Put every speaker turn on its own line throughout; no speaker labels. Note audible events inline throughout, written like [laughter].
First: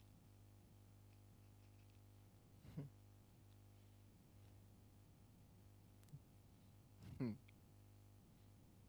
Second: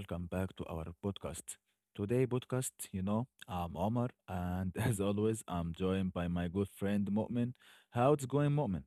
welcome back to our podcast. Today I'm Omar, and [laughs] as always, I'm joined by my good friend Mu'min. How it's going, Mu'min?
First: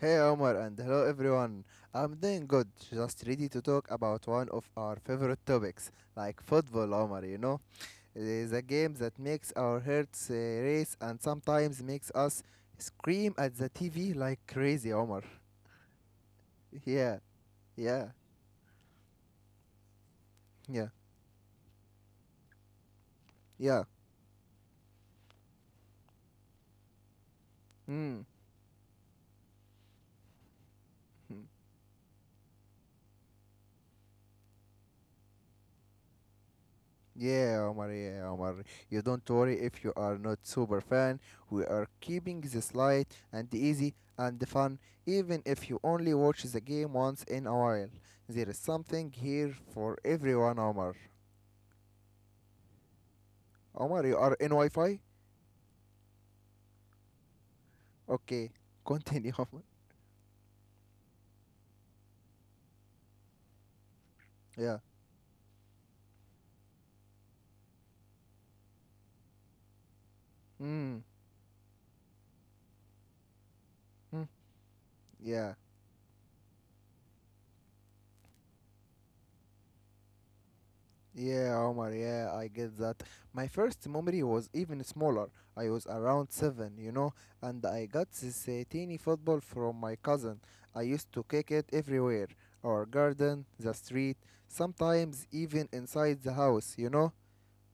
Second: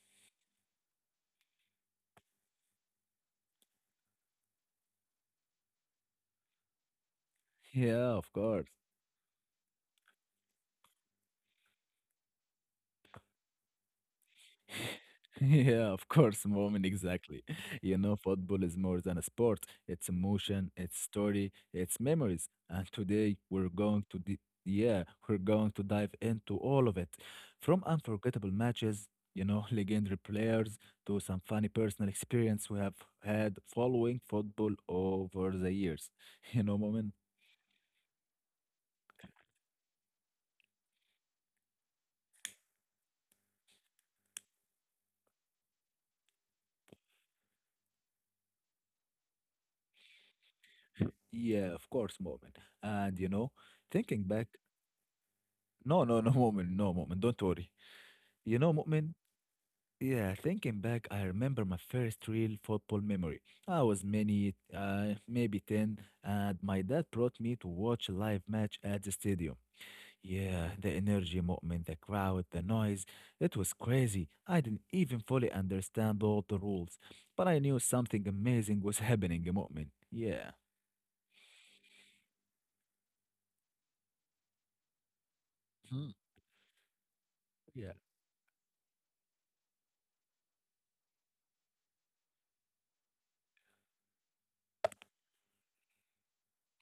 Hey Omar, and hello everyone. I'm doing good, just ready to talk about one of our favorite topics, like football, Omar, you know?
Yeah,
It
of
is a
course.
game that makes our hearts race and sometimes makes us scream at the TV like crazy, Omar.
[laughs] Yeah, of course, moment,
Yeah,
exactly. [laughs] You
yeah,
know, football is more than a sport. It's
yeah,
emotion, it's story, it's memories. And
yeah.
today we're going to dive into all of it.
Mm.
From unforgettable matches, you know, [laughs] legendary players to some funny personal experience we have had following football over the years. [laughs] You know,
Yeah,
moment.
Omar, yeah, Omar. You don't worry if you are not super fan. We are keeping this light and easy and fun, even if you only watch the game once in a while. There is something here for everyone, Omar.
Yeah, of course, moment. And you
Omar, you
know,
are in Wi
thinking
Fi?
back, no, no, no, [laughs] moment, no, moment. Don't worry.
Okay, continue,
You
[laughs]
know,
Omar.
moment. Yeah, thinking back, I remember my first real football memory. I was
Yeah.
many, maybe 10, and my dad brought me to watch a live match at the stadium.
Mm.
Yeah, the energy, movement, the crowd, the noise,
Mm.
it was crazy. I
Yeah.
didn't even fully understand all the rules, but I knew something amazing was [laughs] happening, moment. Yeah.
Yeah, Omar, yeah, I get that. My first memory was even smaller. I was around seven,
Mhm.
you know, and I got this
Yeah.
teeny football from my cousin. I used to kick it everywhere, our garden, the street, sometimes even inside the house, you know.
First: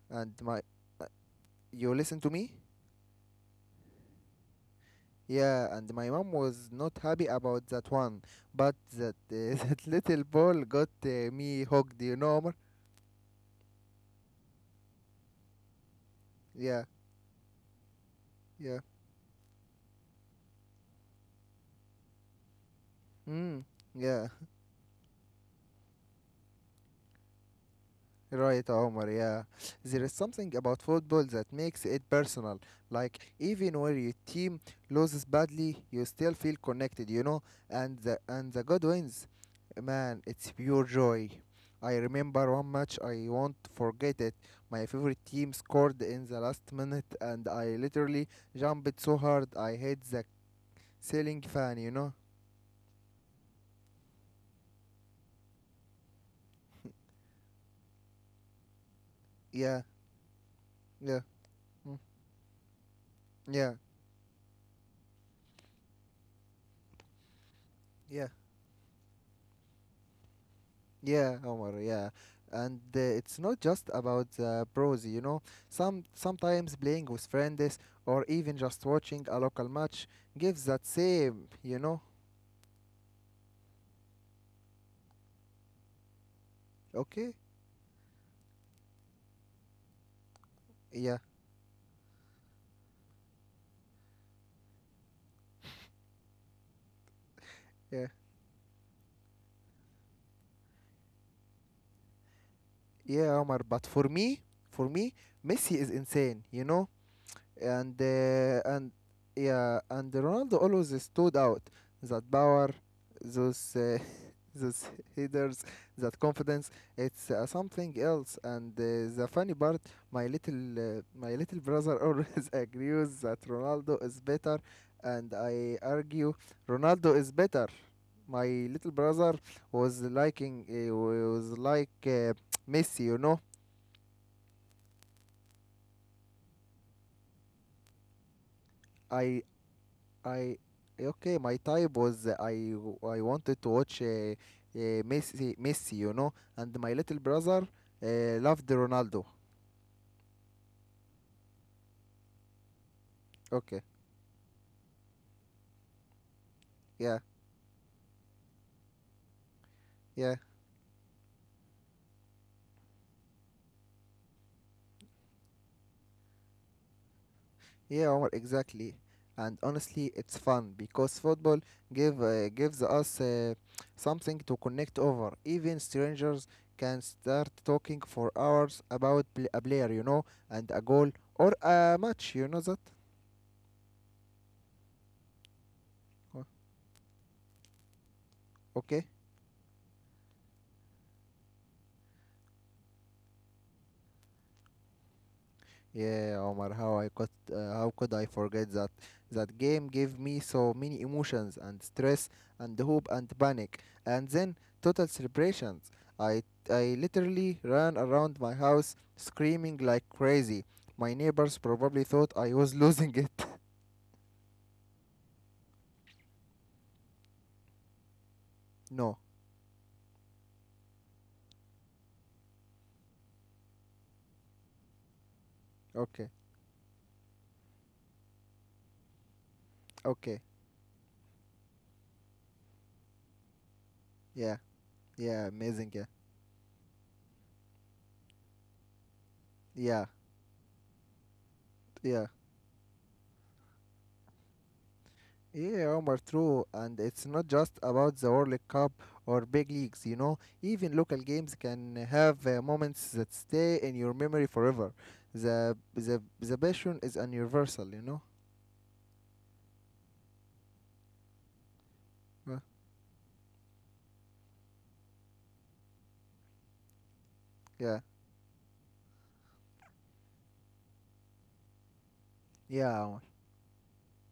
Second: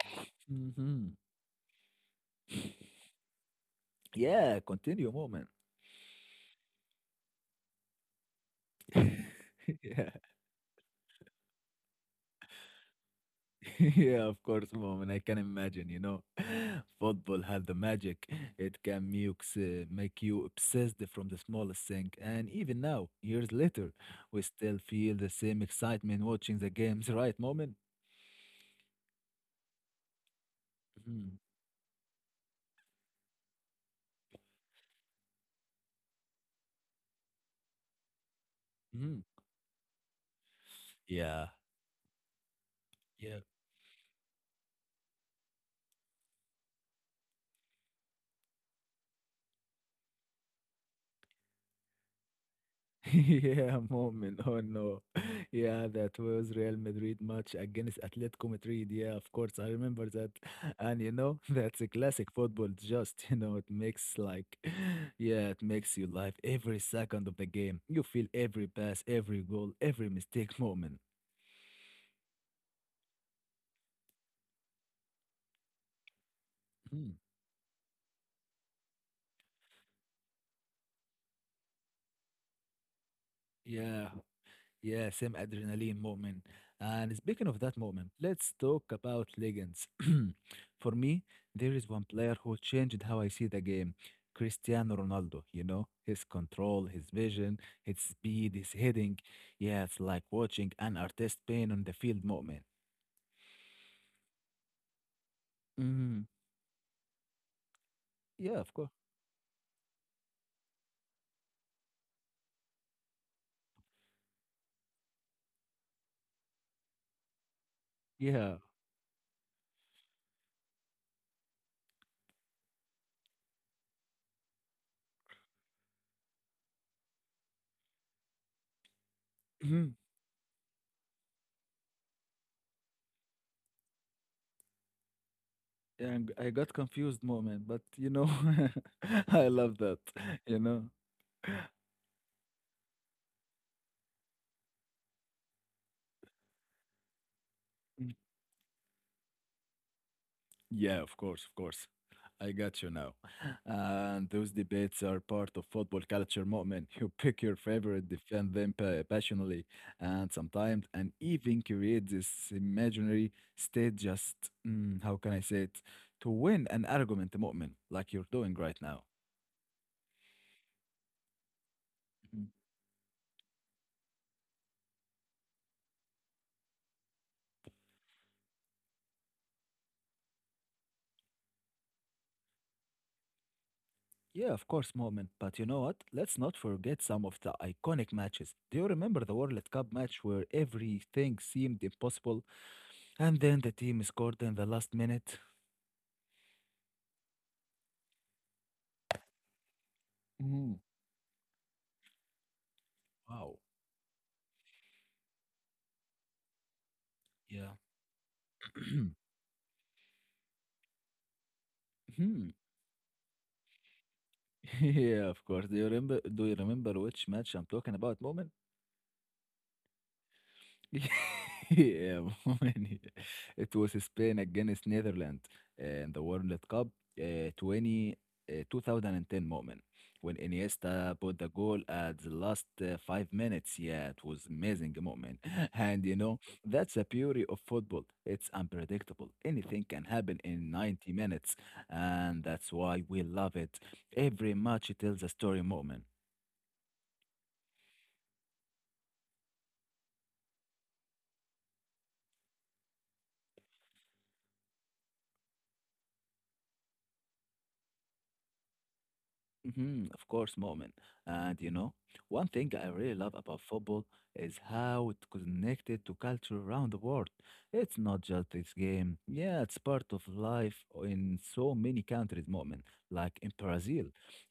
And my. uh,
hmm
You listen to me?
Yeah, continue, moment.
Yeah, and my mom was not happy about that one, but that, [laughs] that
[laughs] Yeah.
little ball got me hooked, you know, Omar?
[laughs] Yeah, of course, Mom, and I can imagine, you know, [gasps]
Yeah,
[laughs] football has the magic. It
yeah.
can make you obsessed from the smallest thing. And even now, years
Mm,
later, we
yeah.
still feel the same excitement watching the games, right, Mom?
Right, Omar, yeah. There is something about football that makes it personal. Like, even when your team loses badly, you still feel connected, you know? And the good
Mm-hmm.
wins, man, it's pure
Yeah,
joy. I remember one match,
yeah.
I won't forget it. My favorite team scored in the last minute, and I literally jumped so hard I hit the ceiling fan, you know?
[laughs] Yeah, moment. Oh no. [laughs] Yeah, that was Real Madrid match against Atletico Madrid. Yeah, of course, I
Yeah,
remember that. [laughs] And you know,
yeah,
[laughs] that's a
mm,
classic football. Just, you know, it
yeah,
makes like, [sighs] [laughs] yeah, it makes you live every second of the game. You feel
yeah.
every pass, every goal, every mistake moment.
Yeah, Omar, yeah. And it's not just about pros, you know. Sometimes
Mhm.
playing with friends or even just watching a local match gives that same, you know.
Yeah. Yeah, same adrenaline, Mu'min. And
Okay?
speaking of that, Mu'min, let's talk about legends. [clears throat] For me,
Yeah,
there is one player who changed how I see the game. Cristiano Ronaldo, you know, his control, his vision, his
yeah.
speed, his heading. Yeah, it's like watching an artist paint on the field, Mu'min.
Yeah, Omar, but for me, Messi is
Hmm.
insane, you know. and
Yeah, of
uh,
course.
and yeah, and Ronaldo always stood out. That power, those [laughs] those headers, that confidence, it's something else.
Yeah.
And the funny part, my little brother [laughs] always agrees that Ronaldo is better, and I argue Ronaldo is better. My little brother
[clears throat] Mhm.
was like Messi, you know.
And I got confused, Mu'min, but you know, [laughs] I
I
love that, you
I
know.
okay, my type was I wanted to watch Messi, you know, and my little brother uh, loved Ronaldo.
Yeah, of course, of course. I got you now. [laughs]
Okay,
And those debates are part of football culture moment. You
yeah,
pick your favorite, defend them passionately, and
yeah,
sometimes, and even create this imaginary state just, mm, how can I say it, to win an argument, moment, like
yeah,
you're
Omar,
doing right now.
exactly. And honestly, it's fun because football give
Mhm.
gives us something to connect over. Even strangers can start talking for hours about a player, you know, and a goal or a match. You know that?
Yeah, of course, moment. But you know what? Let's not
O-
forget some of the iconic matches. Do you
Okay.
remember the World Cup match where everything seemed impossible and then the team scored in the last minute.
Yeah, Omar, how could I forget that? That game gave me
Mhm.
so many emotions and stress and hope and
Wow.
panic and then total celebrations. I I
Yeah.
literally ran around my
[clears throat]
house screaming like crazy. My neighbors probably thought
Mhm.
I was [laughs] losing it.
[laughs] Yeah, of course. Do you remember which match I'm talking about moment?
No.
[laughs] Yeah, man. It was Spain against Netherlands in the
Okay.
World Cup uh, 20, 2010 moment when
Okay.
Iniesta put the goal at the last 5 minutes. Yeah, it was
Yeah.
amazing moment.
Yeah,
[laughs] And
amazing.
you
Yeah.
know, that's the beauty of football. It's unpredictable. Anything can
Yeah.
happen in 90 minutes. And
Yeah.
that's why we love it. Every match tells a story moment.
Yeah, Omar, true. And it's not just about the World Cup or big leagues, you know. Even local games can have moments that stay in your memory forever. The passion is universal, you know.
Of course, moment. And you know, one thing
Uh,
I really love about football is how it connected to culture around the world. It's
Yeah,
not just this game. Yeah, it's part of life in so many countries, moment.
yeah,
Like
Omar.
in Brazil,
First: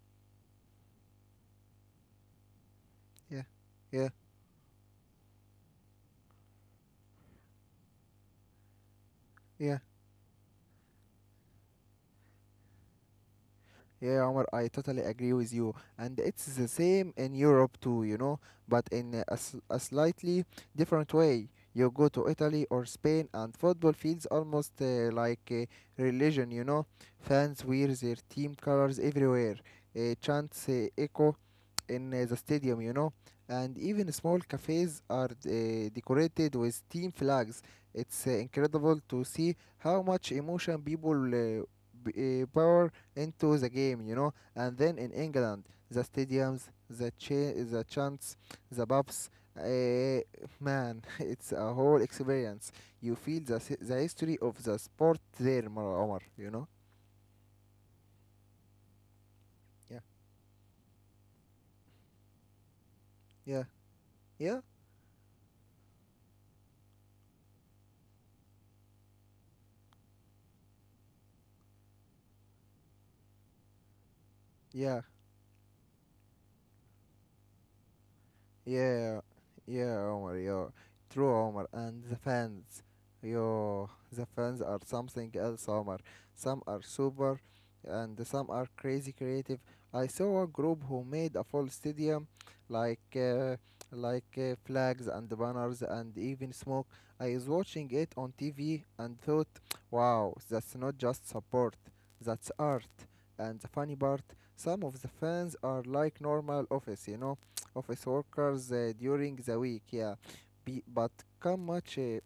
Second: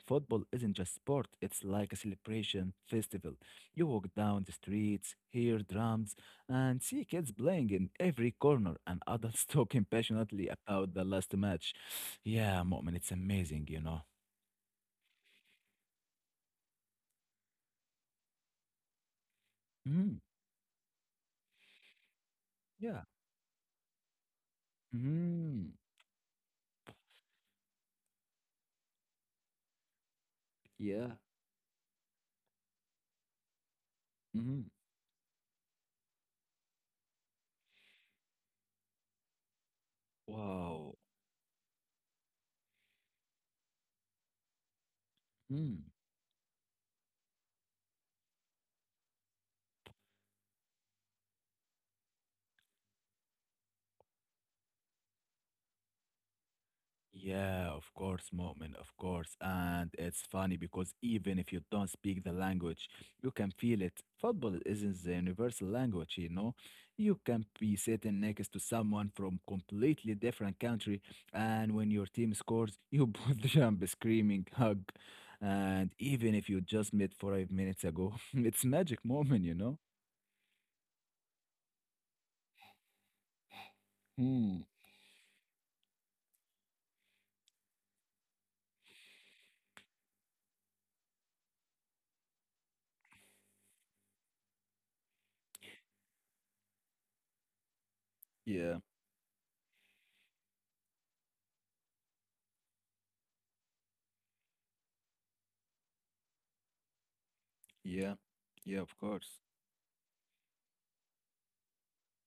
football isn't just sport, it's like a celebration festival.
Yeah,
You walk
yeah,
down the streets, hear drums, and see kids playing in every corner and adults [laughs]
yeah.
talking passionately about the last match. Yeah, moment, it's amazing, you know.
Yeah, Omar, I totally agree with you. And it's the same in Europe too, you know, but in a
Mm-hmm.
slightly different way. You go to Italy or
Yeah.
Spain, and football feels almost like a
Mhm.
religion, you know. Fans wear their team colors everywhere. Chants
Yeah.
echo in the stadium, you know, and even small
Mhm.
cafes are decorated with team flags. It's incredible to see how much emotion
Wow.
people pour into the game, you know. And then in England,
Mm.
the stadiums, the chants, the pubs, uh, man, [laughs] it's a whole experience. You feel the history of the sport there, Omar. You know?
Yeah, of course, Mu'min, of course. And
Yeah,
it's funny because even if you don't speak the language, you can
yeah,
feel it. Football
yeah,
isn't the universal language, you know. You can be sitting next to someone from completely different country, and when your team scores, you [laughs] both jump, screaming, hug,
yeah.
and even if you just met 5 minutes ago, [laughs] it's magic
Yeah,
moment, you know.
yeah, Omar, yeah. True, Omar. And the fans, yo, the
Hmm.
fans are something else, Omar. Some are super and some are crazy creative. I saw a group who made a full stadium, like uh, like flags and banners and even smoke. I was watching it on
Yeah.
TV and thought, wow, that's not just support, that's art. And the funny part, some of the fans are like normal office, you know, office
Yeah,
workers
yeah, of
during
course. [laughs]
the week, yeah. Be, come much uh,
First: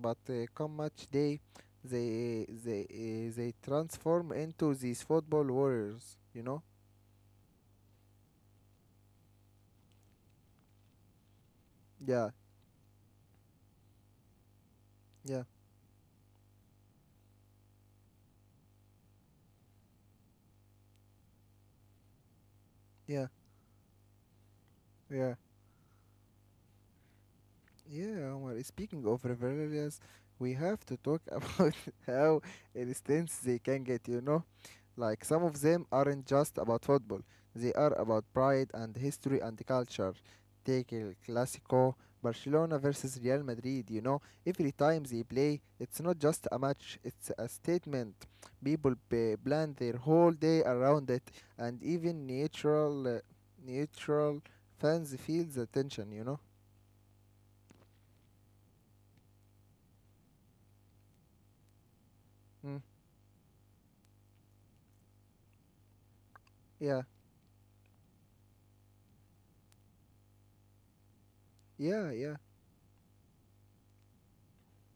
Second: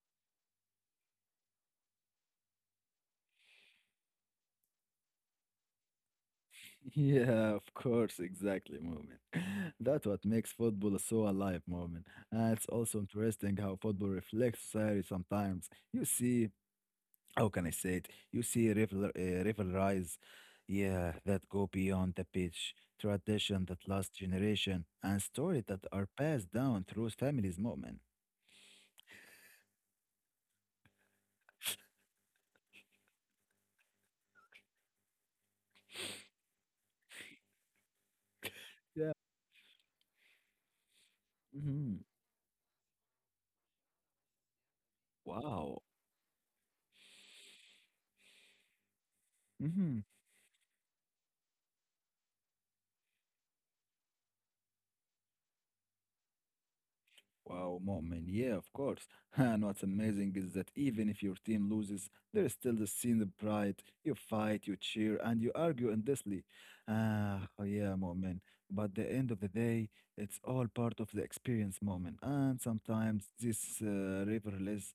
but come much day they transform into these football warriors, you know.
Yeah, of course, exactly, Moment. [laughs] That's what makes football so alive, Moment.
Yeah,
And it's also interesting how football reflects society
yeah,
sometimes. You see, how can I say it? You see rivalries, yeah, that go beyond the pitch,
yeah,
tradition that lasts generation, and
yeah,
stories that are passed down through families, Moment.
yeah, Omar, speaking of rivalries, we have to talk [laughs] about how intense they can get, you know. Like, some of them aren't just about football, they are about pride and
Yeah.
history and culture. Take El Clasico,
Hmm.
Barcelona versus Real Madrid, you know, every time they play,
Wow.
it's not just a match, it's a statement. Plan their whole day around it, and even neutral fans feel the tension, you know?
Wow, Mu'min, yeah, of course. [laughs] And what's amazing is that even if your team loses, there is still
Mm.
the scene of pride. You fight, you cheer, and you argue endlessly.
Yeah,
Ah, oh yeah, Mu'min. But the end of the day, it's all part of the experience,
yeah,
Mu'min.
yeah,
And sometimes this rivalries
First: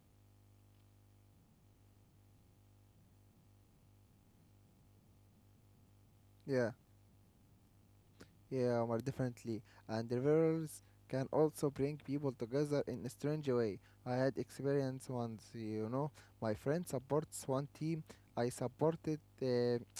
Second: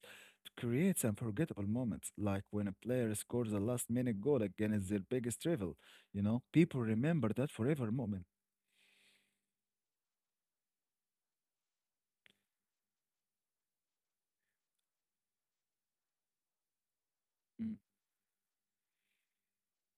creates unforgettable moments, like when a player scores a last-minute goal against their biggest rival. You know,
yeah.
people remember that forever, Mu'min.
Yeah, more differently, and rivers can also bring people together in a strange way. I had experience once, you know. My friend supports one
Mm,
team. I supported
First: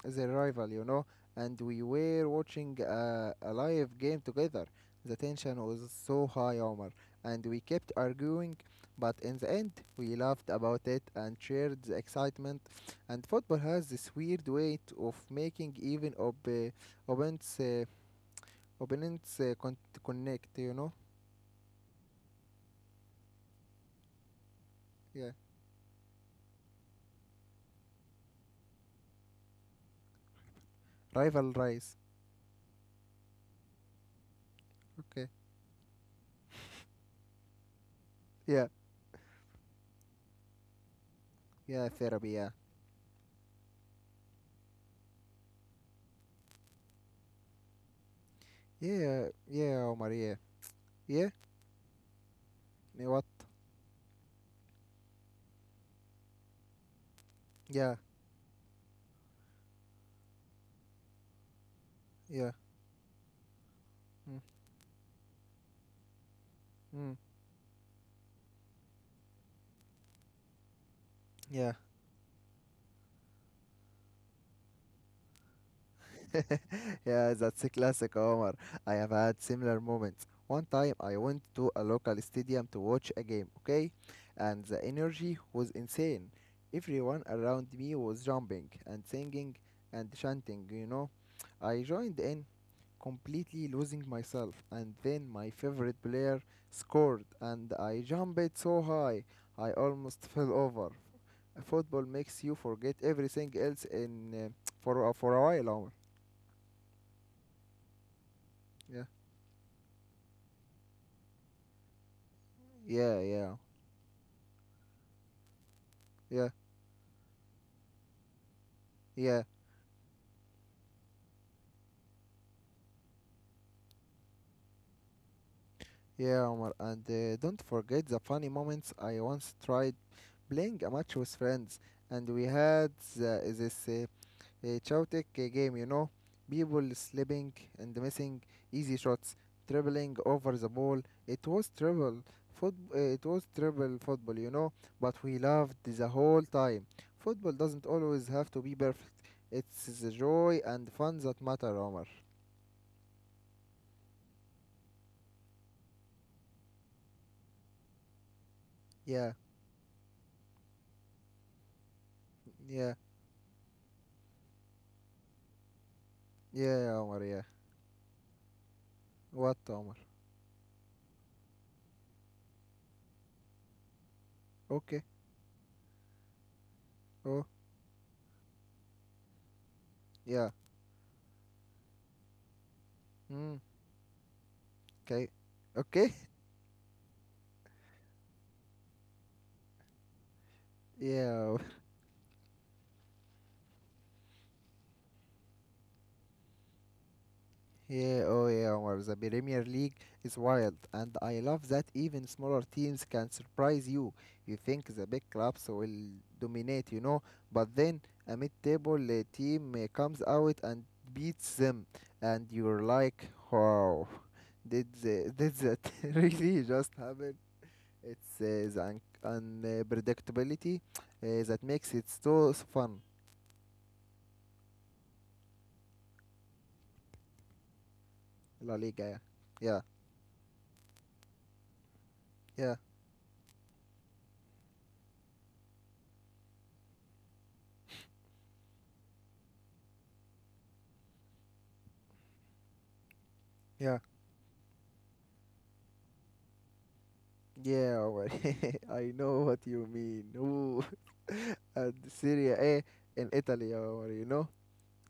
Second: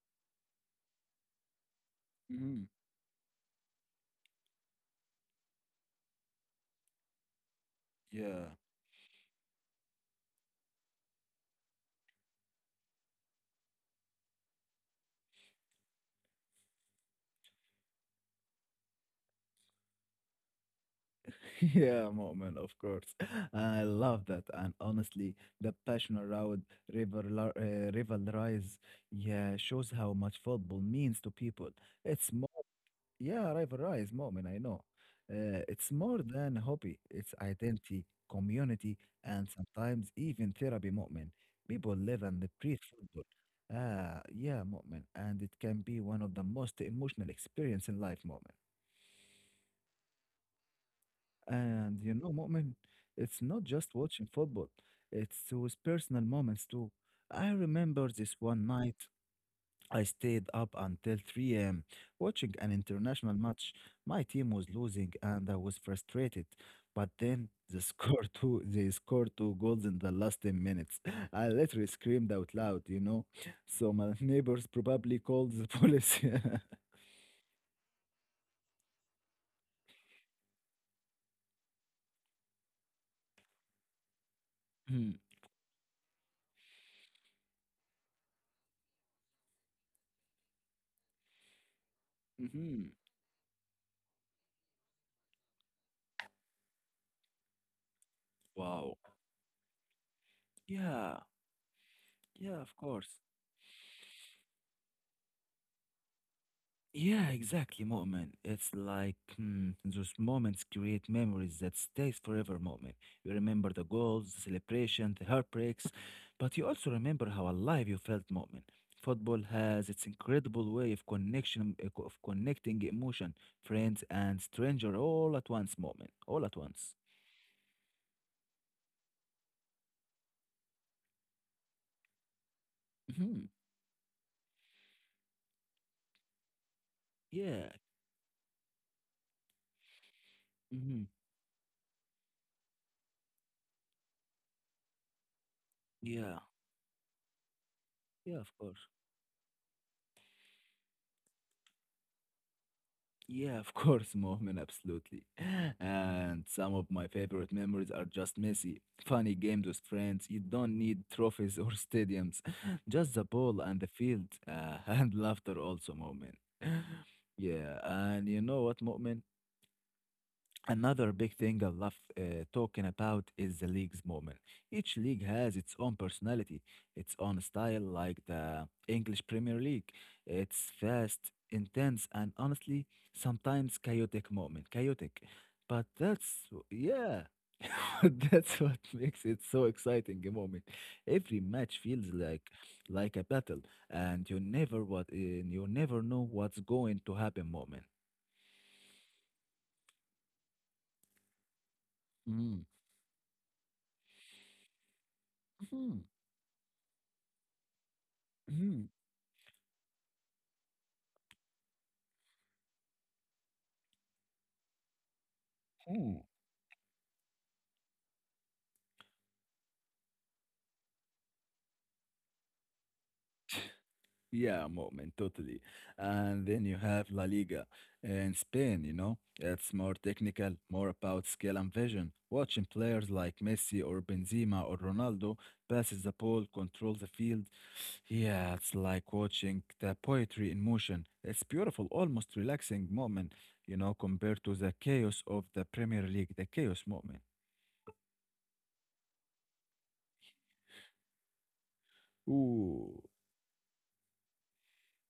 the rival, you know, and we were
mhm.
watching a live game together. The tension was so high, Omar, and we kept
Yeah.
arguing, but in the end, we laughed about it and shared the excitement. And football has this weird way of making even opponents uh, opponents connect, you know.
[laughs] Yeah, moment of course. I love that. And
Yeah,
honestly, the passion around rivalries, yeah, shows how much football means to
rival
people.
rise,
It's more, yeah, rivalries, moment. I know.
okay,
It's more than a hobby. It's identity,
yeah,
community, and sometimes even therapy, moment.
yeah,
People live
therapy,
and they
yeah,
breathe football. Ah, yeah, moment, and it can be one of the most emotional experience in life, moment.
yeah, yeah, Omar, yeah, yeah.
And you know, Mu'min,
Yeah, what?
it's not just watching football, it's those personal moments too. I
Yeah,
remember this one night I stayed up until 3 a.m.
yeah,
watching an international match. My
mm,
team was losing and I was frustrated. But
mm,
then [laughs] the score two, they scored two goals in the last 10 minutes. [laughs] I
yeah.
literally screamed out loud, you know. So my [laughs] neighbors probably called the police. [laughs]
[laughs] yeah, that's a classic, Omar. I have had similar moments, one time I went to a local stadium to watch a game, okay, and the energy was insane, everyone around me was jumping and singing and chanting, you know. I joined in,
Mm-hmm.
completely losing myself. And then my favorite player scored, and I jumped so
Wow.
high, I almost [laughs] fell over.
Yeah.
Football makes you
Yeah, of
forget
course.
everything else in for a while, Omar.
Yeah, exactly, Mu'min. It's
Yeah,
like hmm, those moments create memories that stays forever, Mu'min.
yeah,
You
yeah,
remember the goals, the celebration, the heartbreaks,
yeah,
but you also remember how alive you felt, Mu'min. Football
yeah,
has its incredible way of connection, of connecting emotion, friends and stranger all at once, Mu'min. All
yeah,
at
Omar.
once.
And don't forget the funny moments. I once tried playing a match with friends, and we had the,
hmm
this uh, uh, chaotic game, you know. People slipping
Yeah.
and missing easy shots, dribbling over the ball.
hmm
It was triple It was triple football, you know. But we loved the
Yeah.
whole time. Football doesn't always
Yeah,
have
of
to be
course.
perfect. It's the joy and fun that matter, Omar.
Yeah, of [laughs] course, Mohammed, absolutely. [laughs] And some of my favorite memories are just messy,
Yeah,
funny games with friends. You don't need trophies or stadiums, [laughs]
yeah,
just the ball and the field, [laughs] and laughter also, Mohammed. [laughs]
yeah, Omar. Yeah.
Yeah, and you know what, Mohammed?
What, Omar?
Another big thing I love talking about is the league's moment. Each
Okay.
league has its own personality, its own
Oh,
style, like the English Premier League.
yeah.
It's fast, intense, and honestly,
Mm.
sometimes chaotic moment. Chaotic.
Okay.
But
Okay. [laughs]
that's, yeah, [laughs] that's what makes it so exciting a moment. Every
Yeah.
match feels like a battle, and you never know what's going to happen moment.
Yeah, oh yeah, Omar. The Premier League is wild, and I love that even smaller
Mm.
teams can surprise you. You think the big clubs will
Mhm.
dominate, you know, but then a
Mhm.
mid-table team comes out and beats them, and you're like, wow, did that [laughs]
Mhm.
really just happen? It's the un unpredictability that makes it so fun.
Yeah, Mu'min, totally. And then you have La Liga in
La
Spain, you
Liga, yeah,
know. It's
yeah,
more technical, more about skill and vision. Watching
yeah,
players like Messi or Benzema or Ronaldo passes the ball, control the field. Yeah, it's like watching the poetry in motion. It's beautiful, almost relaxing moment, you know,
yeah.
compared to the chaos of the Premier League, the chaos moment.
Yeah, Omar. [laughs] I know what you mean. Ooh, [laughs] and Syria A
Ooh,
in Italy, Omar, you know?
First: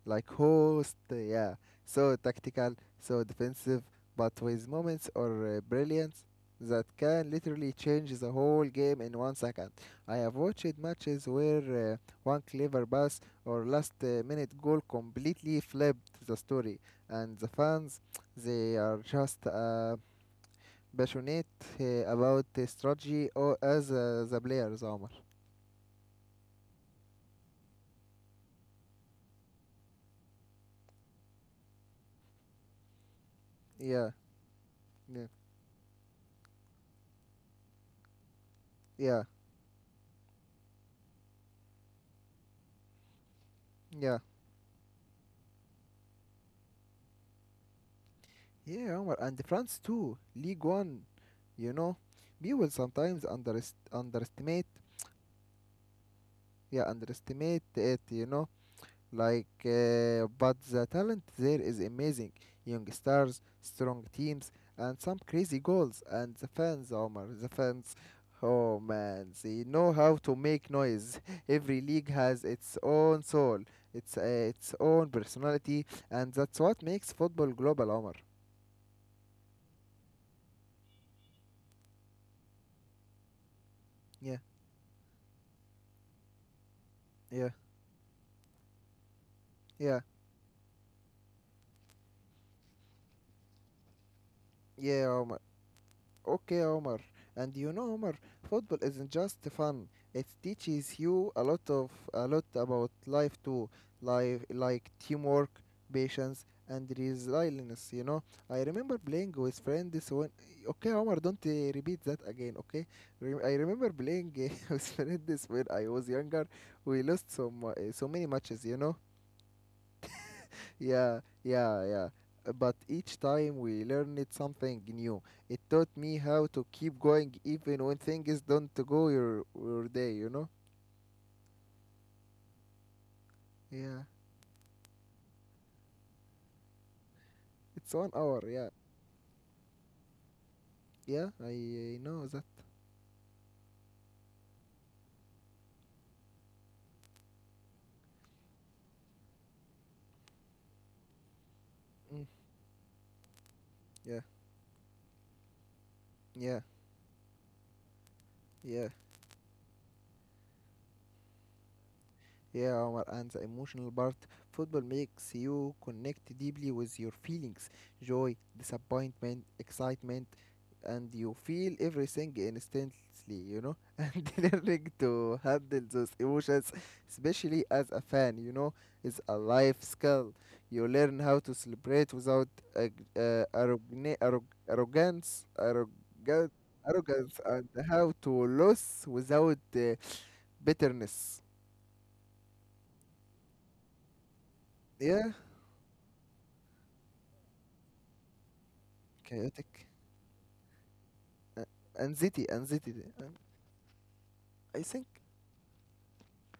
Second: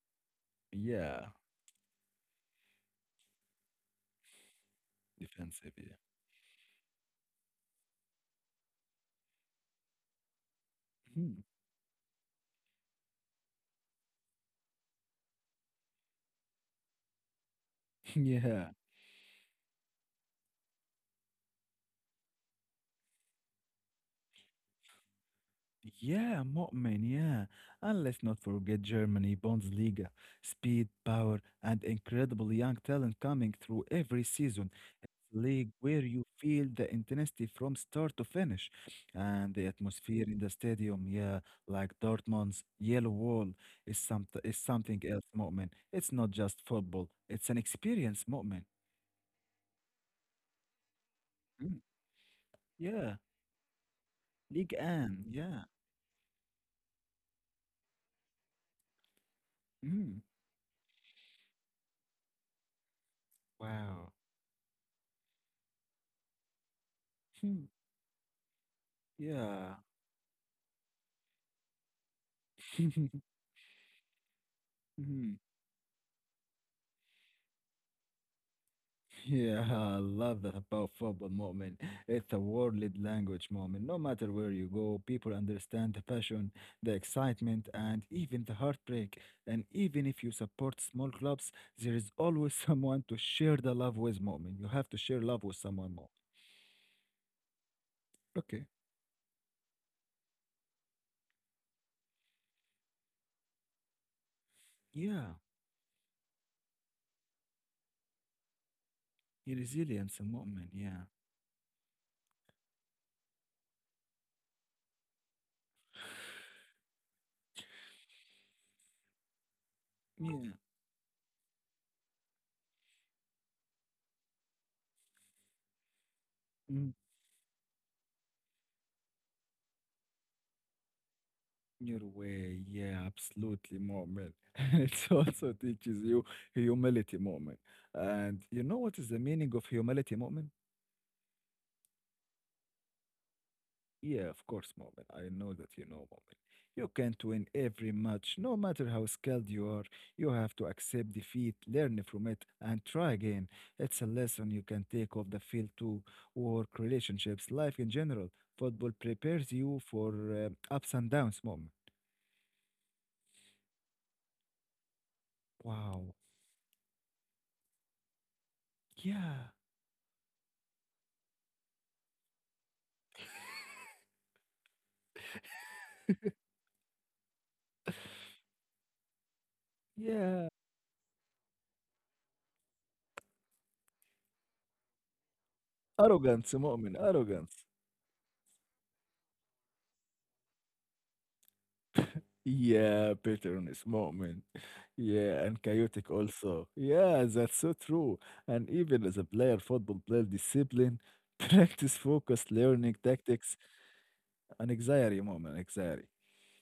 Like host,
yeah,
yeah. So tactical, so defensive, but with moments or
defensive, yeah.
brilliance that can literally change the whole game in one second. I have watched matches where one clever pass or last minute goal completely flipped the story, and the fans,
[laughs] Yeah.
they are just amazed, passionate uh, about the strategy or as the players, Omar.
Yeah, Mu'min, yeah. And let's not forget Germany, Bundesliga, speed, power, and incredible young talent coming through
Yeah,
every season. It's
yeah,
a league where you feel the intensity from start to finish.
yeah,
And the atmosphere in the stadium, yeah, like Dortmund's yellow wall,
yeah,
is something else, Mu'min. It's not just football, it's an experience, Mu'min.
yeah, Omar, and France too, League One, you
Mm,
know. people
yeah,
sometimes underest- underestimate,
League Anne, yeah.
yeah, underestimate it, you know. Like,
Mm,
but the talent there is amazing. Young stars, strong
wow.
teams, and some crazy goals. And the fans, Omar, the
Hmm,
fans, oh man, they
yeah.
know how to make noise. [laughs] Every league has its own soul, its own
[laughs]
personality, and that's what makes football global, Omar.
Yeah, I love that about football moment. It's a world language moment. No matter
Yeah,
where you go, people understand the passion, the
yeah,
excitement, and even the heartbreak. And
yeah,
even if you support small clubs, there is always [laughs] someone to share the love with moment. You have to
yeah,
share
Omar.
love with someone more.
Okay, Omar. And you know, Omar,
Okay.
football isn't just fun. It teaches you a lot about life too, life like
Yeah.
teamwork, patience, and resilience. You know, I remember playing
Your
with friends
resilience and
when.
moment.
Okay,
Yeah.
Omar, don't repeat that again. Okay, I remember playing [laughs] with friends when I was younger. We lost so many matches. You know,
Yeah.
yeah, yeah, yeah. But each time we learned something new. It taught me how to keep going even when things don't go your day, you know?
Your way, yeah, absolutely,
Yeah.
moment. [laughs] And it also teaches you humility, moment.
It's one
And
hour,
you
yeah.
know what is the meaning of humility, moment?
Yeah, I, I know that.
Yeah, of course, moment. I know that you know, moment. You can't win every match, no matter how skilled you are. You have to accept defeat, learn from
Mm.
it, and try again. It's a
Yeah,
lesson you can take off the field to
yeah,
work, relationships, life in general.
yeah.
Football prepares you for ups and downs, moment.
Yeah, Omar, and the emotional part. Football makes you
Wow.
connect deeply with your feelings, joy, disappointment,
Yeah.
excitement, and you feel everything instantly, you know? [laughs] And learning to handle those emotions, especially as a fan, you know, is a life skill.
Yeah.
You learn how to celebrate without ag- uh, arrogna- arrog- arrogance, arrogance,
Arrogance مؤمن
arrogance, and
arrogance.
how to lose without bitterness.
Yeah, bitterness مؤمن.
Yeah,
Yeah, and chaotic also. Yeah, that's so true. And even as a player,
chaotic
football player discipline, [laughs]
uh,
practice
anxiety
focus,
anxiety
learning
uh,
tactics, and
I think.
anxiety مؤمن anxiety.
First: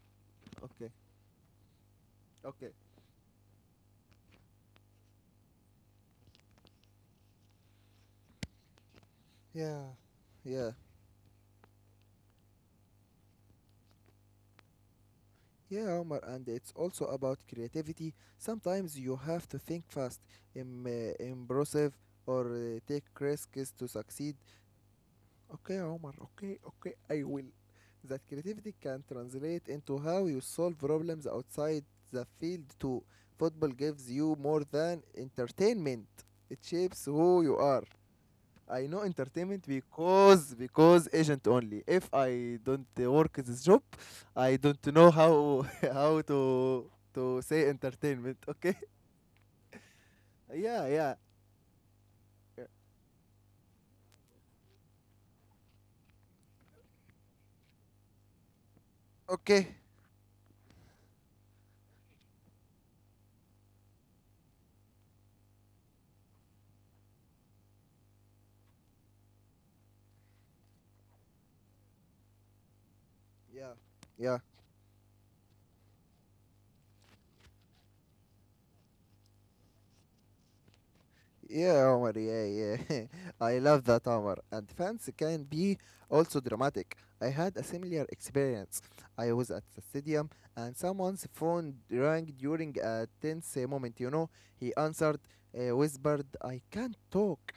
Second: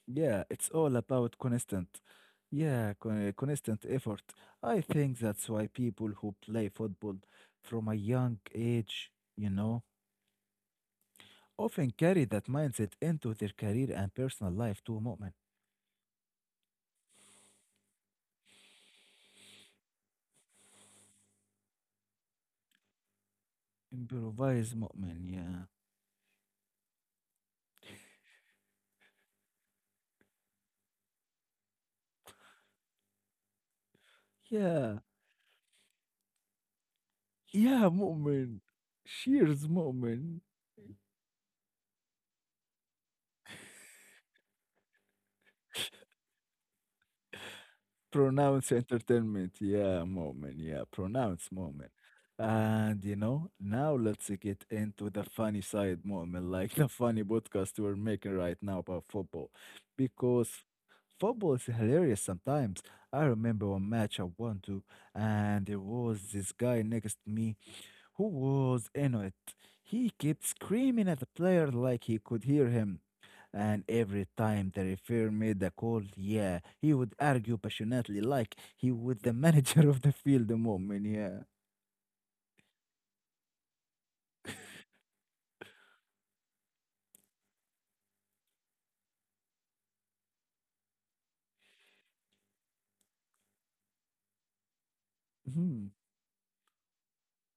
Yeah, it's
Okay,
all about constant.
okay.
Yeah, constant effort. I think that's why people who play football from a young age, you
Yeah,
know,
yeah,
often carry that mindset into their career and personal life too, مؤمن.
yeah, Omar. And it's also about creativity. Sometimes you have to think fast. Impressive. Or take risks to succeed.
Improvise مؤمن, yeah,
Okay, Omar. Okay, okay, I will. That creativity can translate into how you solve problems outside the field too. Football gives you more
yeah,
than entertainment. It shapes who you are.
yeah مؤمن,
I know
cheers
entertainment
مؤمن,
because agent only. If I don't work this job, I don't know how [laughs] how to say entertainment.
pronounce
Okay. [laughs]
entertainment, yeah مؤمن, yeah,
Yeah, yeah.
pronounce مؤمن.
Yeah.
And you know, now let's get into the funny side مؤمن, [laughs] like the funny podcast we're making right now about football,
Okay.
because football is hilarious sometimes. I remember one match I went to, and there was this guy next to me who was in it. He kept screaming at the player like he could hear him.
Yeah.
And every
Yeah.
time the referee made a call, yeah, he would argue passionately like he was the [laughs] manager of the field moment, yeah.
Yeah, Omar. Yeah, yeah. [laughs] I love that, Omar. And fans can be also dramatic. I had a similar experience. I was at the stadium and someone's phone rang during a tense moment, you know. He answered, whispered, I can't talk.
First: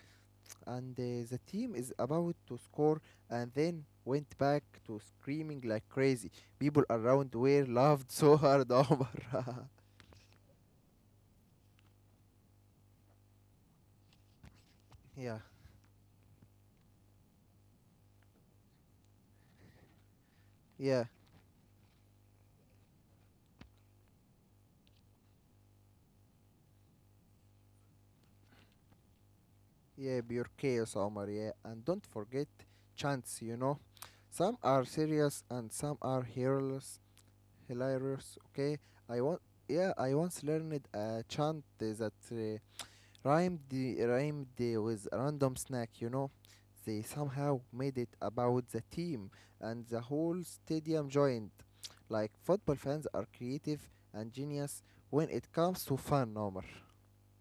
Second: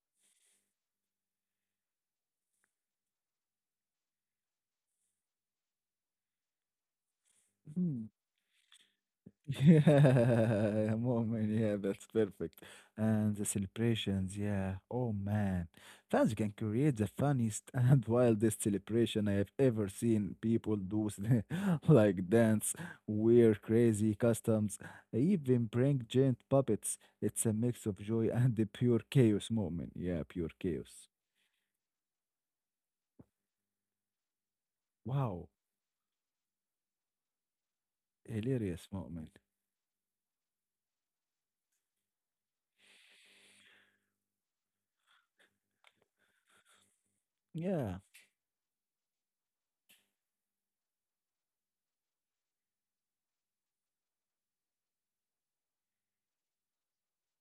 And the team is about to score, and then went back to screaming like crazy. People around were laughed
[laughs]
so hard, [laughs] Omar. [laughs]
Yeah, [laughs] moment. Yeah, that's perfect. And the celebrations, yeah. Oh
Yeah,
man, fans can create the funniest [laughs] and wildest celebration I have ever seen people
yeah,
do, [laughs] like dance, wear crazy customs, even bring giant puppets. It's a mix of joy and the pure chaos moment.
yeah,
Yeah,
pure
pure
chaos,
chaos.
Omar, yeah. And don't forget chants, you know. Some are serious
Wow,
and some are hilarious, okay?
hilarious
I
moment.
want, yeah, I once learned a chant that rhymed the with random snack, you know. They somehow made
Yeah.
it about the team, and the whole stadium joined, like football fans are creative and genius when it comes to fun, Omar.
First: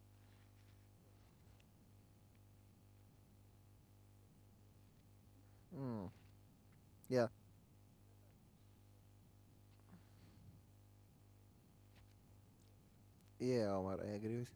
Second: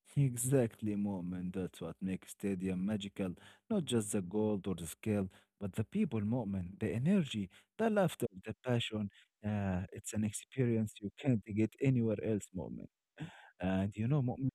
[laughs] Exactly, Mom, and that's what makes stadium magical. Not just the gold or the scale, but the
Mm.
people, Mom, the
Yeah.
energy, the laughter, the passion. It's an experience you can't get anywhere else, Mom.
Yeah,
And
Omar, I agree with.
Mom,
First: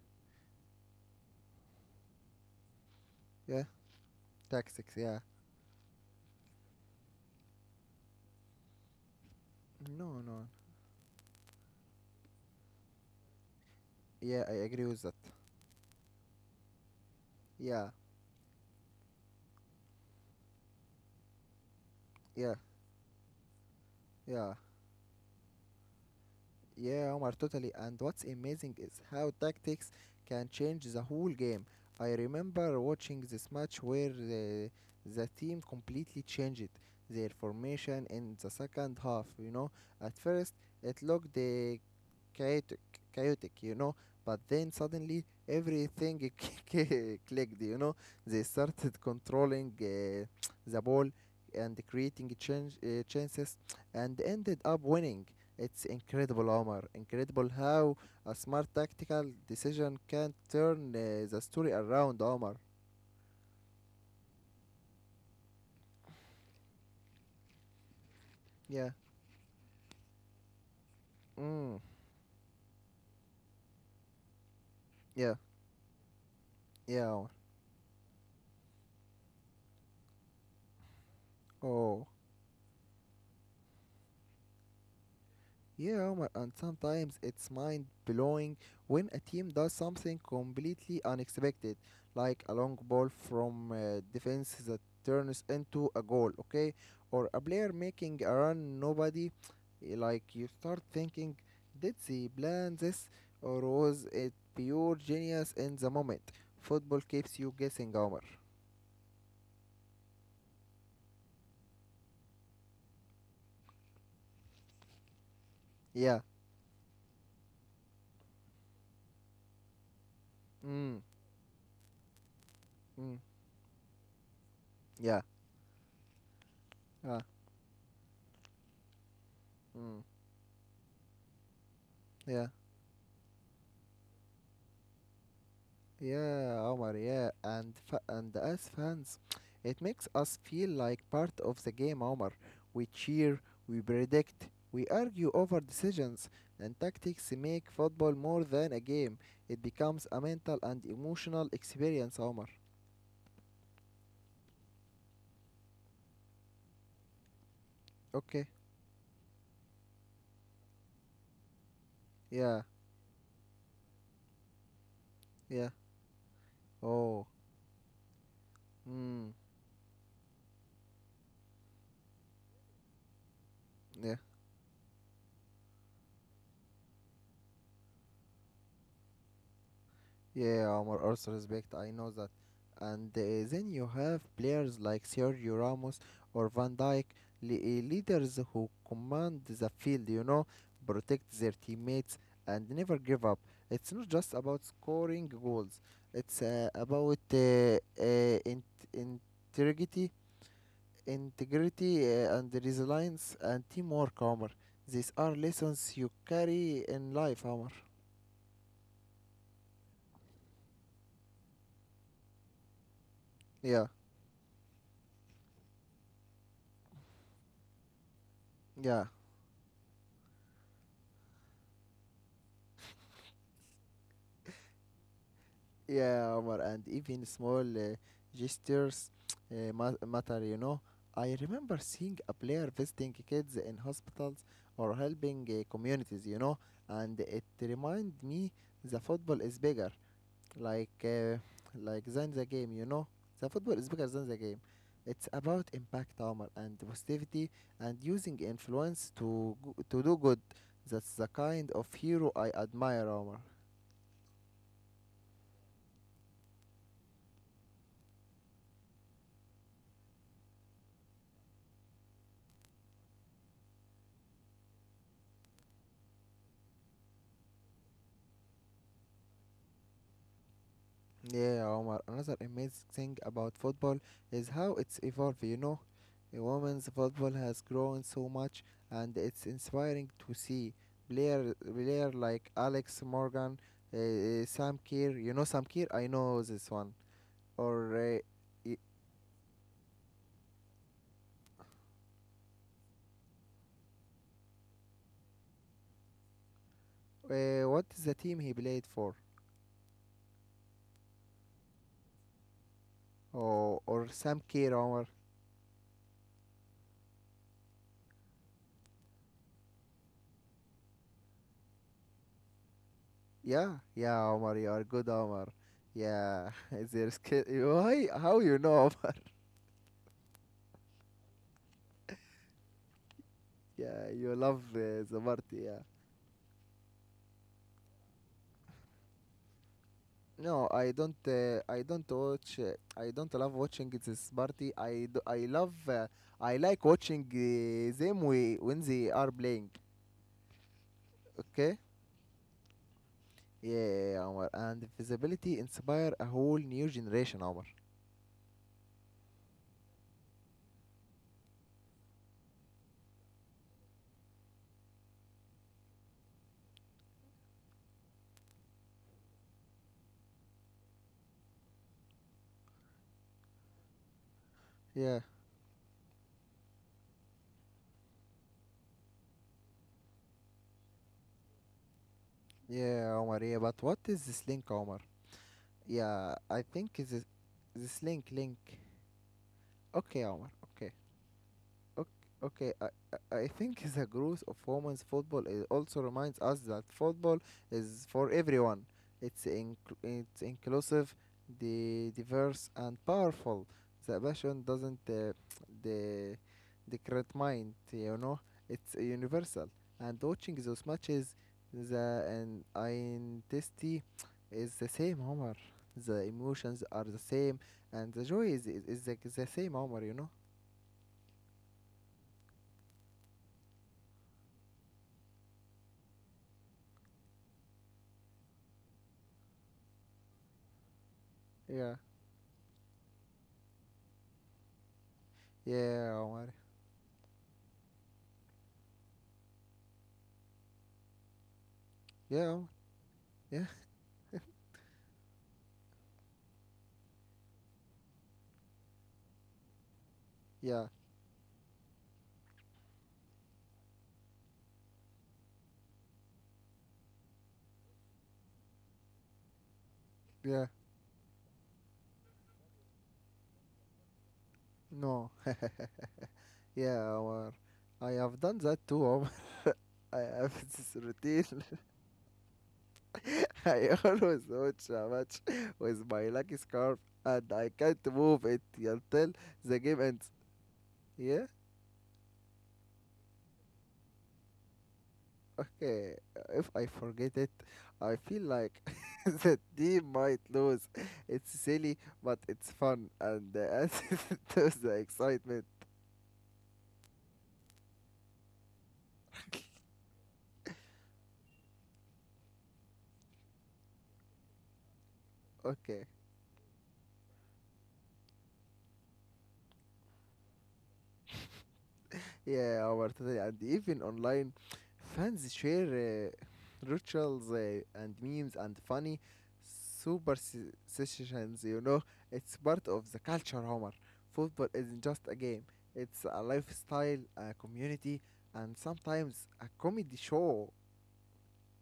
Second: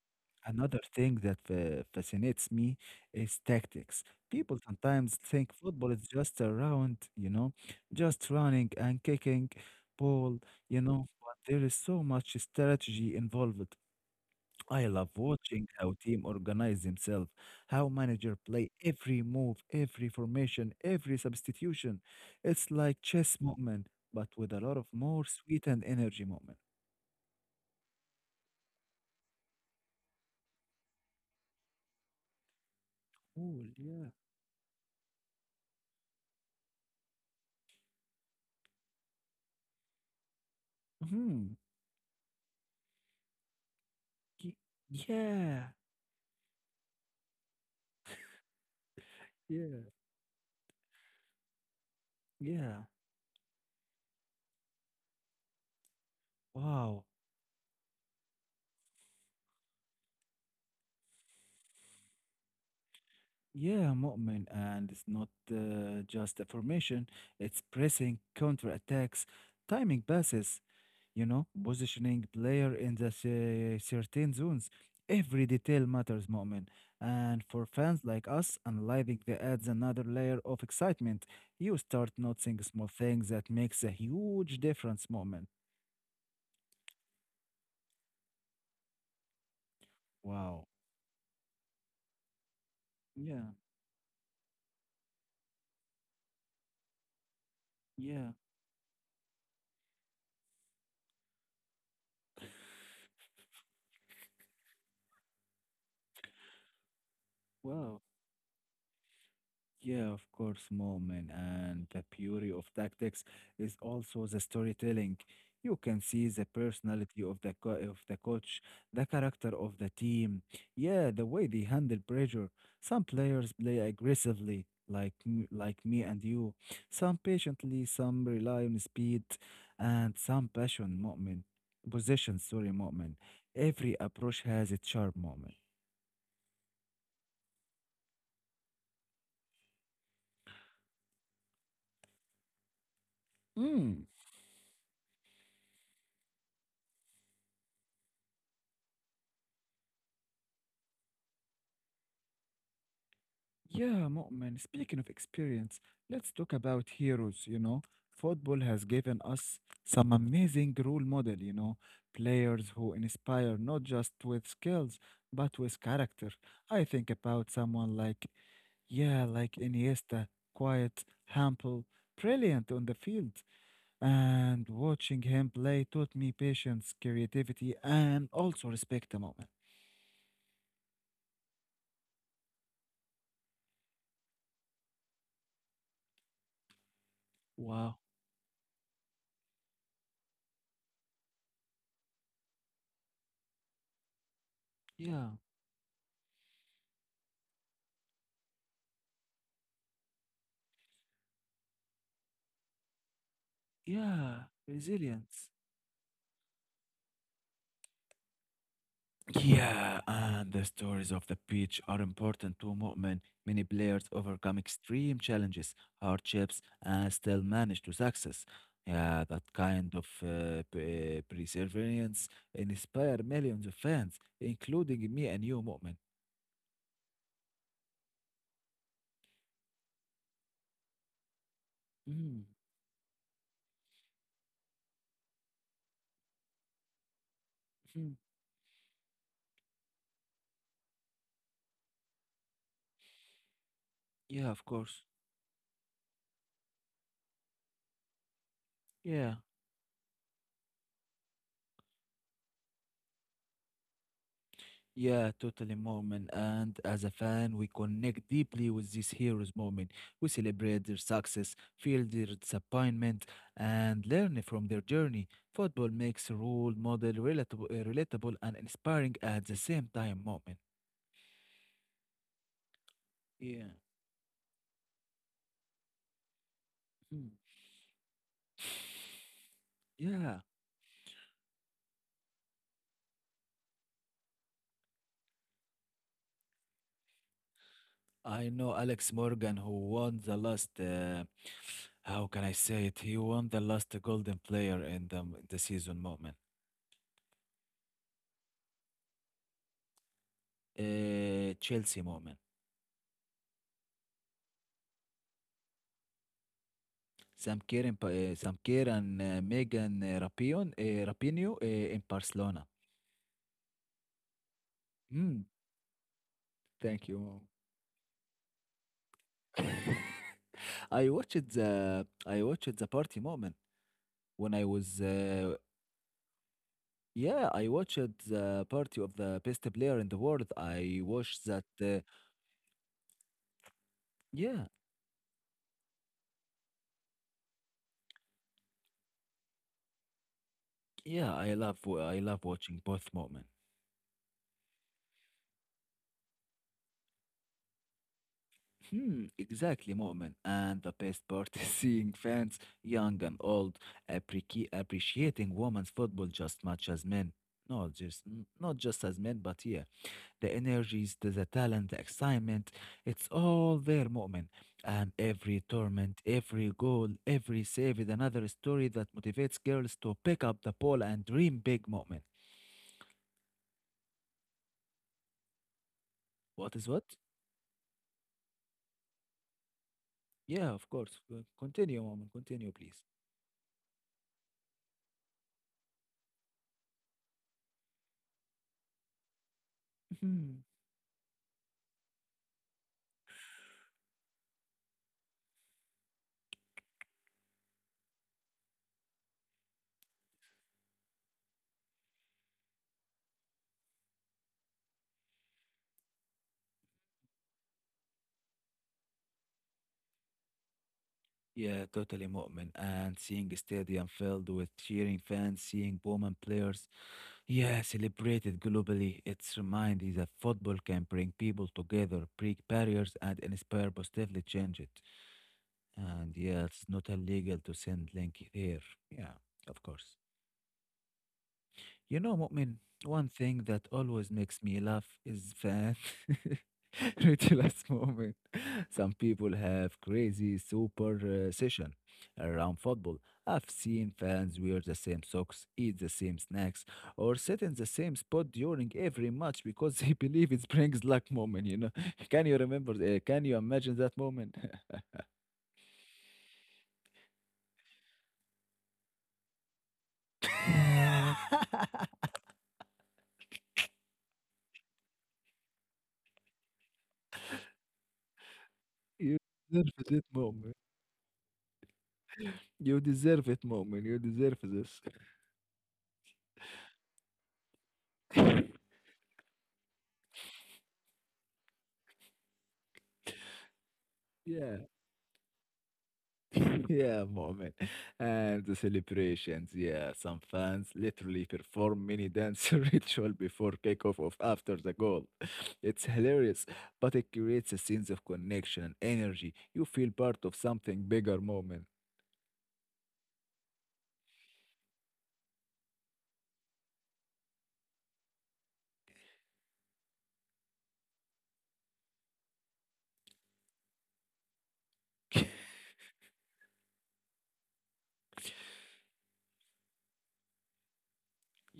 another thing that fascinates me is
Yeah,
tactics. People
tactics.
sometimes
Yeah.
think football is just around, you know, just running and kicking
No,
ball,
no.
you know, but there is so much strategy involved.
Yeah, I
I
agree with
love
that.
watching how team organize themselves, how
Yeah.
manager play every move, every formation, every substitution.
Yeah.
It's like chess moment, but with
Yeah.
a lot of more sweet and energy moment.
Yeah, Omar, totally. And what's amazing is how tactics can change the whole game. I remember watching this
Cool,
match where
yeah.
the team completely changed their formation in the second half. You know, at first it looked
Hmm.
chaotic, chaotic, you know. But
Ye-
then suddenly
Yeah.
everything [laughs] clicked, you know. They started controlling
Yeah.
the ball and creating
Yeah.
chances, and ended up winning. It's incredible, Omar.
Wow.
Incredible how a smart tactical decision can turn the story around, Omar.
Yeah, Mu'min. And it's not just a formation, it's pressing, counter
Yeah.
attacks, timing passes, you know,
Mm.
positioning player in the certain zones.
Yeah.
Every detail matters, Mu'min.
Yeah, Omar.
And for fans like us, analyzing the adds another layer of excitement. You
Oh.
start noticing small things that makes a huge difference, Mu'min.
Yeah, Omar, and sometimes it's mind blowing when a team does something
Wow.
completely unexpected, like a long ball
Yeah,
from defense that turns into a goal, okay? Or a player making
yeah.
a run nobody, eh, like you start thinking, did they plan this or was it pure genius in the moment? Football keeps you guessing,
Wow.
Omar.
Yeah, of course, moment, and the beauty of tactics is also the storytelling. You can
Yeah.
see the personality of the of the coach, the character of the team.
Mm.
Yeah, the way they handle pressure. Some
Mm.
players play aggressively, like
Yeah.
like me and you. Some
Ah.
patiently, some rely on speed,
Mm.
and some passion. Moment, possession.
Yeah.
Sorry, moment. Every approach has its charm.
Yeah, Omar, yeah. And fa and as fans, it makes us feel like part of the game, Omar. We cheer, we
Moment.
predict, we argue over decisions, and tactics make football more than a game. It becomes a mental and emotional experience, Omar.
Yeah, Mu'min, speaking of experience, let's talk about heroes, you know.
Okay.
Football has given us some amazing role model, you know,
Yeah,
players who inspire not just with skills,
yeah.
but with character. I think
Oh.
about someone like, yeah,
Hmm.
like Iniesta, quiet, humble, brilliant on the field.
Yeah.
And watching him play taught me patience, creativity, and also respect, Mu'min.
Yeah, Omar, also respect. I know that. And then you have players like Sergio Ramos or Van Dijk,
Wow.
leaders who command the field, you know, protect their teammates and never give up. It's not just about scoring
Yeah.
goals. It's about integrity, integrity, and resilience and teamwork,
Yeah.
Omar. These are
Resilience.
lessons you carry in life, Omar.
Yeah, and the stories of the beach are important to Mu'min. Many
Yeah,
players overcome extreme challenges, hardships, and still manage to success.
yeah.
Yeah, that kind of perseverance inspire millions of fans, including me and you, Mu'min.
Yeah, Omar, and even small gestures matter, you know. I remember seeing a
Mhm,
player visiting kids in hospitals or helping communities, you know, and it
mhm.
reminded me the football is bigger, like uh, like than the game, you know. The football is bigger than the
Yeah,
game.
of course.
It's about impact, Omar, and positivity, and using influence
Yeah.
to do good. That's the kind of hero I admire, Omar.
Yeah, totally, Moment. And as a fan, we connect deeply with these heroes' moment. We celebrate their success, feel their disappointment, and learn from their journey. Football makes a role model relatable, relatable and inspiring at the same time, Moment.
Yeah, Omar. Another amazing thing about
Yeah.
football is how it's evolved, you know. The women's
Hmm.
football has grown so much, and it's inspiring to
Yeah,
see player like Alex Morgan, Sam Kerr. You know Sam Kerr? I know this one. Or
I
y-
know Alex Morgan, who won the last how can I say it? He won the last golden player in the season moment.
what is the team he played for?
Chelsea moment.
Or Sam Kerr, Omar.
Sam Kerr in, Sam Kerr and Megan Rapion, Rapinoe in Barcelona.
Yeah, yeah, Omar. You are good,
Mm,
Omar. Yeah, [laughs]
thank
there's
you, mom.
why? How you know, Omar? [laughs]
[laughs] I watched the party moment
Yeah, you
when
love
I was
the party. Yeah.
yeah, I watched the party of the best player in the world.
No, I
I
don't.
watched that
I don't watch. I don't love watching this
yeah,
party. I do, I love. I like watching them when they are playing.
yeah, I
Okay.
love I love watching both moment.
Yeah, Omar. And visibility inspire a whole new generation, Omar.
Hmm, exactly, Moment. And the best part [laughs] is seeing fans, young and old, appreciating women's football just much as men. Not just as men, but yeah, the energies, the talent, the excitement, it's all there, Moment. And
Yeah,
every tournament, every goal, every save is another story that motivates girls to pick up the ball and dream big, Moment.
yeah, Omar. Yeah, but what is this link, Omar? Yeah, I think
What
this
is what?
this link. Okay, Omar. Okay.
Yeah, of course.
Okay,
Continue, Moment.
okay. I,
Continue, please.
I I think [laughs] the growth of women's football is also reminds us that football is for everyone. It's
[laughs]
inclusive, the diverse and powerful. The passion doesn't the decrete mind, you know. It's universal. And watching those matches, the and intensity is the same, Omar. The emotions are the same, and the joy is the same, Omar. You know.
Yeah, totally, Mu'min. And seeing a stadium filled with cheering fans, seeing Bowman players, yeah, celebrated globally. It's reminds you that football can bring people
Yeah.
together, break barriers, and inspire positively change it.
Yeah,
And
Omar.
yeah, it's not illegal to send link here. Yeah, of course. You know,
Yeah, Omar.
Mu'min, one thing
Yeah,
that always makes me laugh is that [laughs] ridiculous moment. Some people have crazy
yeah,
super session around football. I've seen fans wear the same socks, eat the same snacks, or sit in the same spot during every match because [laughs] they believe
yeah.
it brings luck moment, you know. [laughs] Can you remember? Can you imagine that moment?
No. [laughs] Yeah, Omar. I have done that too, Omar. [laughs] I have this routine.
[laughs]
[laughs] I always watch a match with my lucky scarf, and I can't move it until
You
the
deserve
game
it
ends.
moment.
Yeah?
You deserve it moment. You deserve this.
Okay. If I forget it, I feel like
[laughs]
[laughs] the team might lose. It's silly, but it's fun and [laughs] adds to
Yeah.
the excitement.
[laughs] Yeah, moment. And the celebrations, yeah. Some fans literally perform mini dance [laughs] ritual before kickoff of after the goal. [laughs]
Okay.
It's hilarious, but it creates a sense of connection and energy. You feel part of something bigger moment.
Yeah, our totally, and even online, fans share rituals and memes and funny superstitions. You know, it's part of the culture, Homer. Football isn't just a game; it's a lifestyle, a community, and sometimes a comedy show.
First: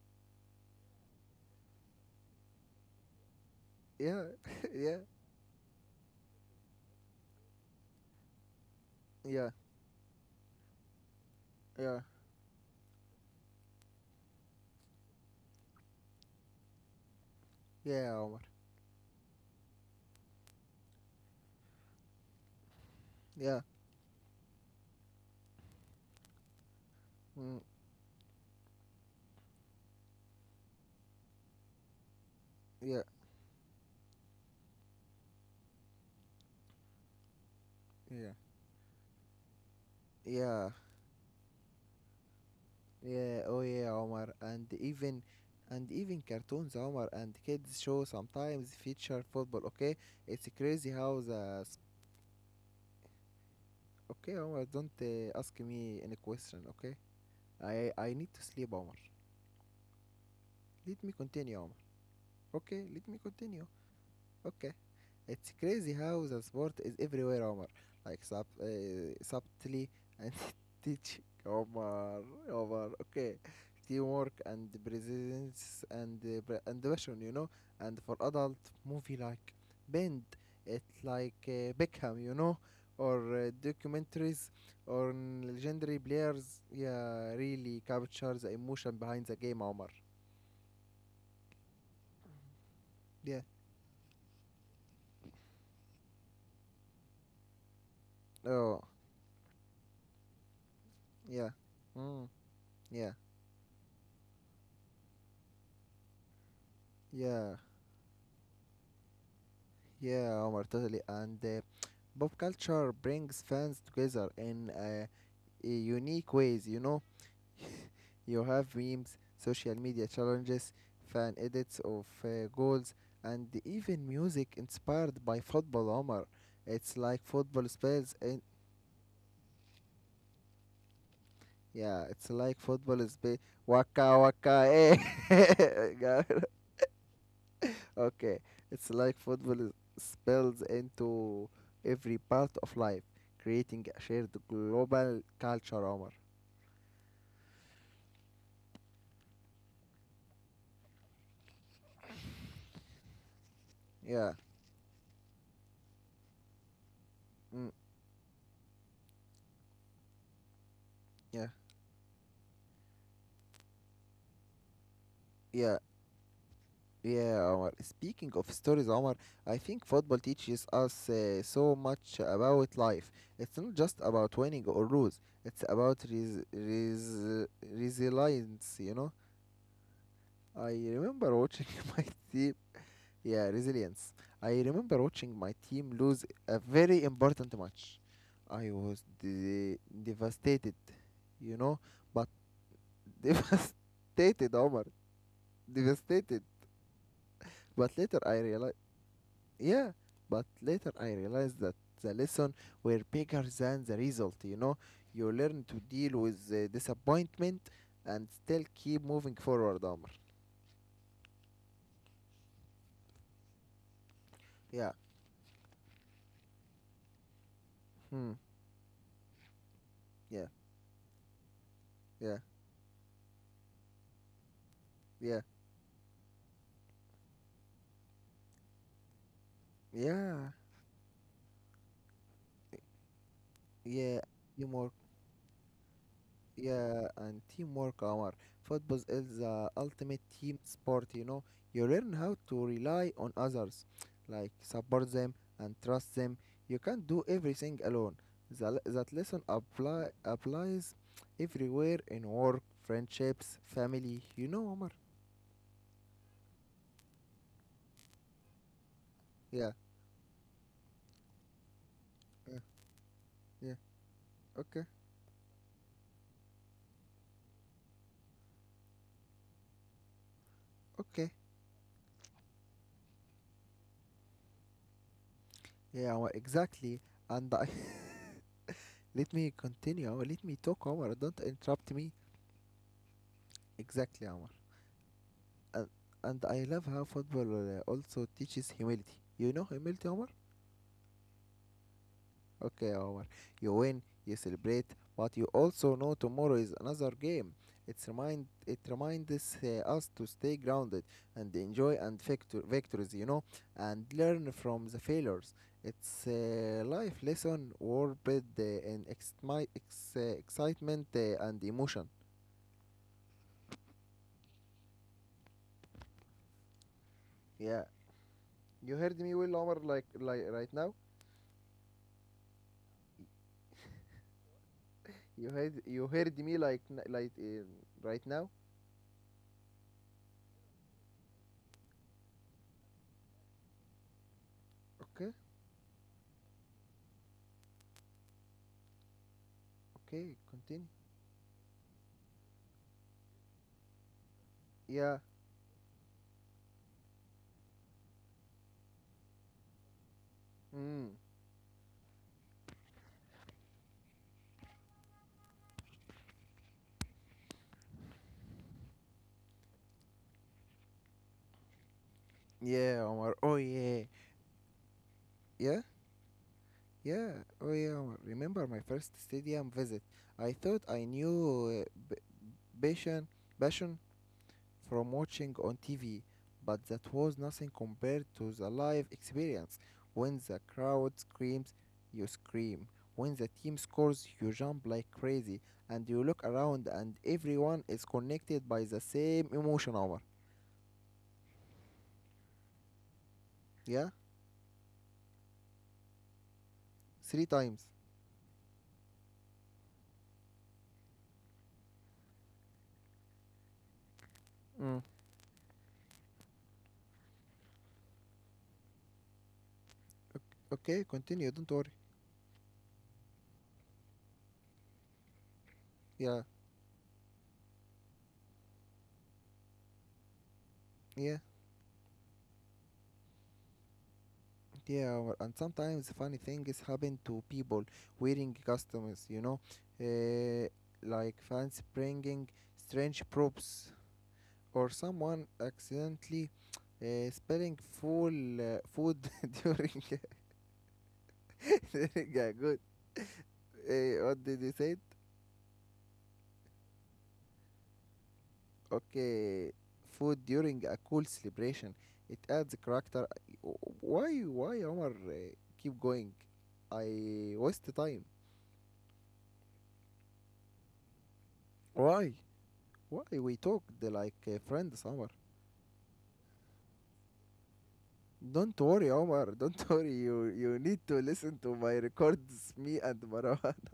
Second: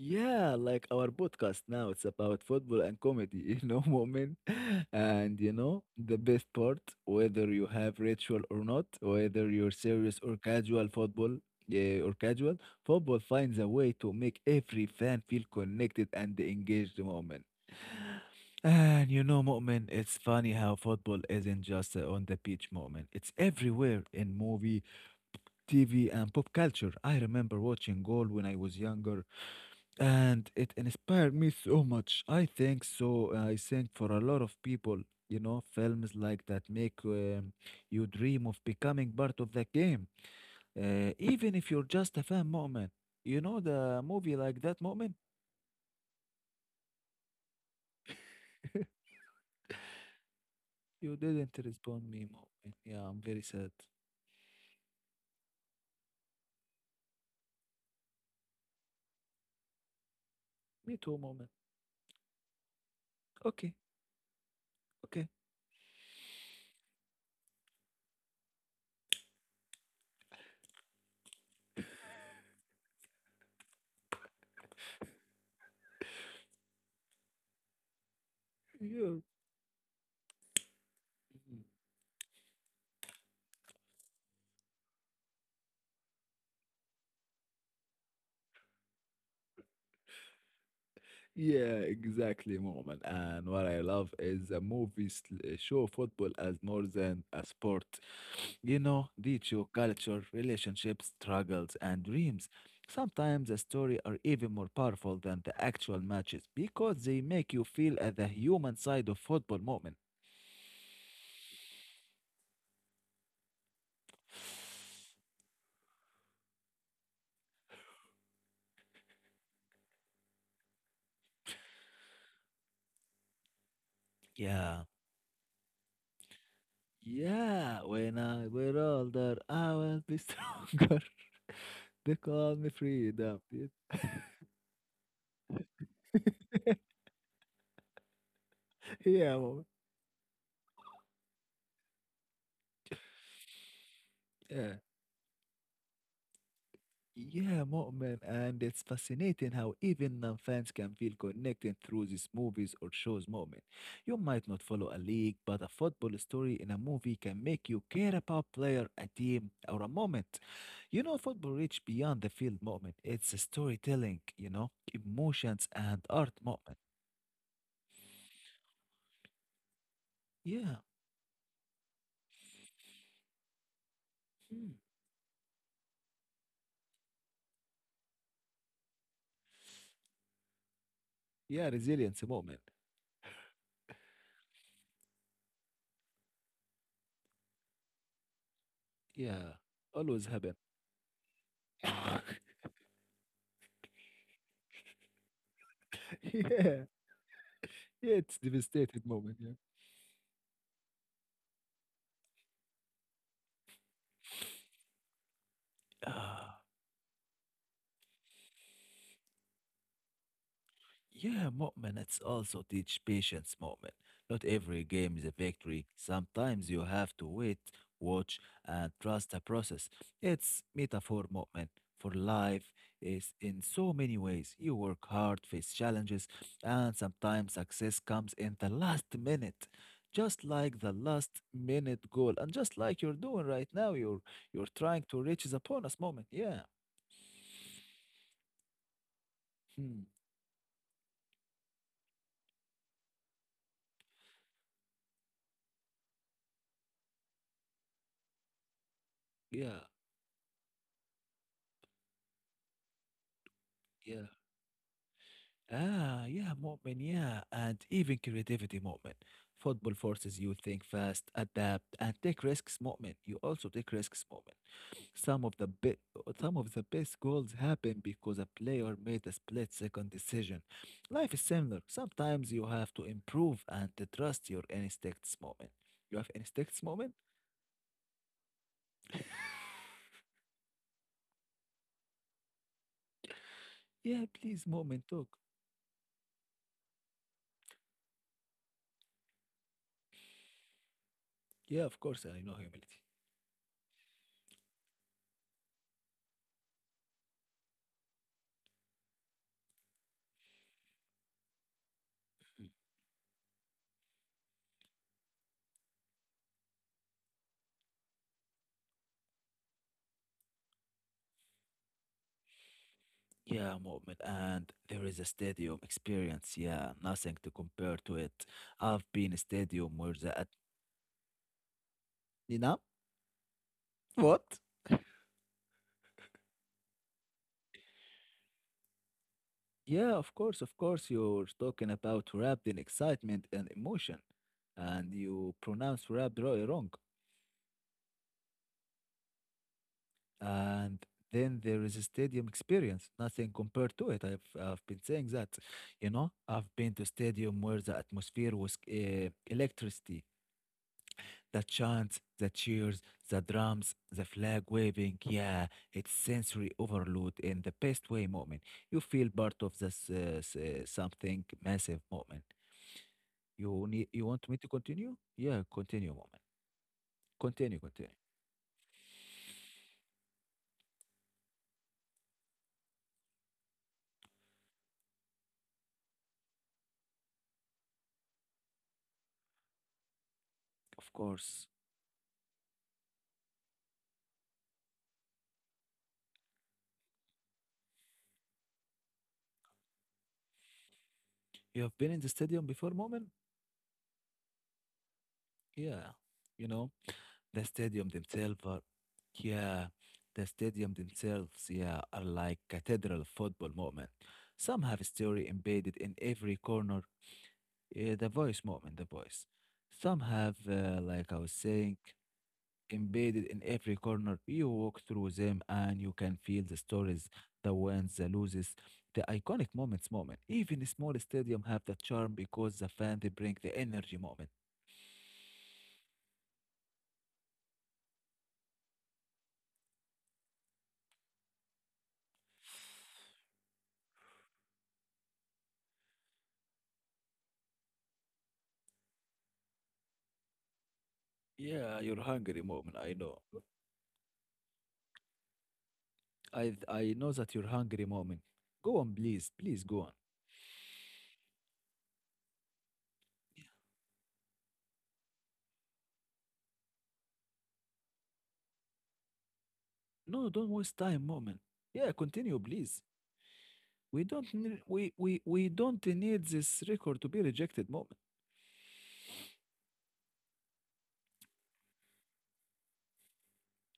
Yeah, like our podcast now, it's about football and comedy, [laughs] you know,
Yeah,
moment.
[laughs] yeah,
And you know, the best part, whether you have ritual or not, whether
yeah,
you're serious or casual football,
yeah,
yeah, or casual, football finds a way to make every fan feel connected and engaged moment.
yeah, Homer.
And you know, Mu'min, it's funny how football isn't just a on the pitch moment. It's
Yeah.
everywhere in movie, TV, and pop culture. I remember
Mm,
watching goal when I was younger, and it inspired me so much. I think
yeah,
so. I think for a lot of people, you know, films like that make you
yeah,
dream of becoming part of the game,
yeah.
even if you're just a fan, moment. You
Yeah,
know,
oh yeah,
the movie
Omar,
like
and
that, moment.
even and even cartoons, Omar, and kids show sometimes feature football. Okay, it's crazy
You
how
didn't
the s-.
respond me, moment. Yeah, I'm very sad.
Okay, Omar, don't ask me any question. Okay, I need to sleep, Omar.
Me
Let me
too, moment.
continue, Omar. Okay, let me continue.
Okay,
Okay.
okay.
It's crazy how the sport is everywhere, Omar. Like subtly and [laughs] teach Omar, Omar. Okay, teamwork and presence and and passion, you know. And for adult movie
Yeah.
like Bend, it like Beckham, you know, or documentaries or legendary players. Yeah, really capture the emotion behind the game, Omar.
Yeah, exactly, Moment.
Yeah.
And what I love is the movies show football as more than a sport. You
Oh,
know, reach your culture, relationships,
yeah.
struggles, and
Mm,
dreams.
yeah.
Sometimes the story are even more powerful than the actual matches because they make
Yeah.
you feel at the human side of football moment.
Yeah, Omar, totally. And pop culture brings fans together in
[sighs]
a unique ways, you know. [laughs] You have memes, social media challenges, fan edits of goals, and even music
Yeah.
inspired by football, Omar. It's like football
Yeah,
spells,
when
and
I were older, I will be stronger. [laughs]
yeah,
They
it's
call
like
me
football is
freedom.
spe- waka waka eh. [laughs]
[laughs]
Okay, it's like
Yeah,
football
moment.
spills into every part of life, creating a shared global culture, Omar.
Yeah, Mu'min, and it's fascinating how even non-fans can feel connected through these movies or shows, Mu'min. You
Yeah,
might not follow a league, but a football story in a movie can make
mm,
you care about player, a team, or a moment. You know,
yeah,
football reach beyond the field, Mu'min. It's a storytelling, you know, emotions
yeah,
and art, Mu'min.
yeah, Omar. Speaking of stories, Omar, I think football teaches
Yeah,
us so much about life. It's not just about winning
mm,
or lose, it's about resilience, you know. I remember watching
yeah,
[laughs] my,
resilience,
te-
Mu'min.
yeah, resilience. I remember watching my team lose a very important match. I was
Yeah, always happen.
devastated, you know, but
[laughs]
[laughs] devastated, Omar. Devastated.
Yeah,
But
yeah,
later
it's
I realized,
devastated, Mu'min. Yeah.
yeah, but later I realized that the lesson were bigger than the result, you know. You learn to deal with
Ah.
the disappointment and still keep moving forward, Omar.
Yeah, Mu'min, it's also teach patience, Mu'min. Not every
Yeah.
game is a victory. Sometimes you have to wait,
Hmm.
watch, and trust the process.
Yeah.
It's metaphor, Mu'min, for
Yeah.
life is in so many ways. You work hard,
Yeah.
face challenges, and sometimes success comes in the last minute. Just
Yeah.
like the last minute goal, and just like you're doing right now, you're
Yeah. You
you're
more.
trying to reach the bonus moment. Yeah.
Yeah, and teamwork, Omar. Football is the
Hmm.
ultimate team sport, you know. You learn how to rely on others, like support them and trust them. You can't do everything alone. That lesson
Yeah.
applies everywhere, in work, friendships,
Yeah.
family, you know, Omar.
Ah, yeah, Mu'min, yeah, and even creativity, Mu'min.
Yeah,
Football forces you think fast, adapt, and take
yeah,
risks, Mu'min. You also
yeah.
take risks, Mu'min.
Okay,
Some of the be- some of the best goals happen because a player made a split-second decision. Life
okay.
is similar. Sometimes you have to improve and to trust your instincts, Mu'min. You
Yeah,
have
Omar,
instincts,
exactly.
Mu'min?
And I [laughs] let me continue, Omar. Let me talk, Omar. Don't interrupt me.
Yeah,
Exactly, Omar.
please, Mu'min, talk.
and, and I love how football also teaches humility. You know humility, Omar?
Yeah, of course, I know
Okay,
humility.
Omar. You win, you celebrate, but you also know tomorrow is another game. It reminds us to stay grounded and enjoy and victories, you know, and learn from the failures. It's a life lesson warped in excitement and emotion.
Yeah, movement, and there is a stadium experience. Yeah, nothing to
Yeah,
compare to it.
you
I've
heard
been a
me well, Omar.
stadium where
Like right now.
you know, what?
You heard me like like right now.
Yeah, of course, of course. You're talking about wrapped in excitement and emotion, and
Okay,
you pronounce wrapped really wrong.
okay, continue.
And then there is a stadium experience. Nothing compared to it. I've been
Yeah.
saying that, you know, I've been to stadium where the atmosphere was electricity.
Mm.
The chants, the cheers, the drums, the flag waving. Yeah, it's sensory overload in the best way, moment. You feel part of this something massive, moment.
Yeah, Omar. Oh
You need,
yeah.
you want me to continue? Yeah,
Yeah,
continue, moment.
yeah. Oh
Continue,
yeah,
continue.
Omar. Remember my first stadium visit? I thought I knew Bashan, Bashan, from watching on TV, but that was nothing compared to the live experience. When the
Of
crowd
course.
screams, you scream. When the team scores, you jump like crazy, and you look around and everyone is connected by the same emotion, Omar.
You have been in the stadium before, moment?
Yeah?
Yeah. You know,
Three
the
times.
stadium themselves are, yeah, the stadium themselves, yeah, are like cathedral football moment. Some have a
Mm.
story embedded in every corner. Yeah, the voice, moment, the voice. Some have,
Okay,
like I was
continue, don't worry.
saying, embedded in every corner. You walk through them and you can
Yeah,
feel the stories, the wins, the loses, the iconic moments, moment. Even a small
yeah,
stadium have the charm because the fan they bring the energy moment.
yeah. Omar. And sometimes funny things happen to people wearing costumes, you know, uh, like fans bringing strange props or someone accidentally spelling full food [laughs] during [laughs]
Yeah,
during
you're
a
hungry
good
moment, I know.
what did you say?
I know that you're hungry moment. Go on, please,
Okay,
please go on.
food during a cool celebration. It adds character.
Yeah.
Why Omar keep going? I waste the time.
No, don't waste time, moment. Yeah,
Why?
continue, please.
Why we talked
We
like
don't need,
friends,
we,
Omar?
we, we don't need this record to be rejected, moment.
Don't worry, Omar. [laughs] Don't worry. You need to listen to my records, me and Marwan.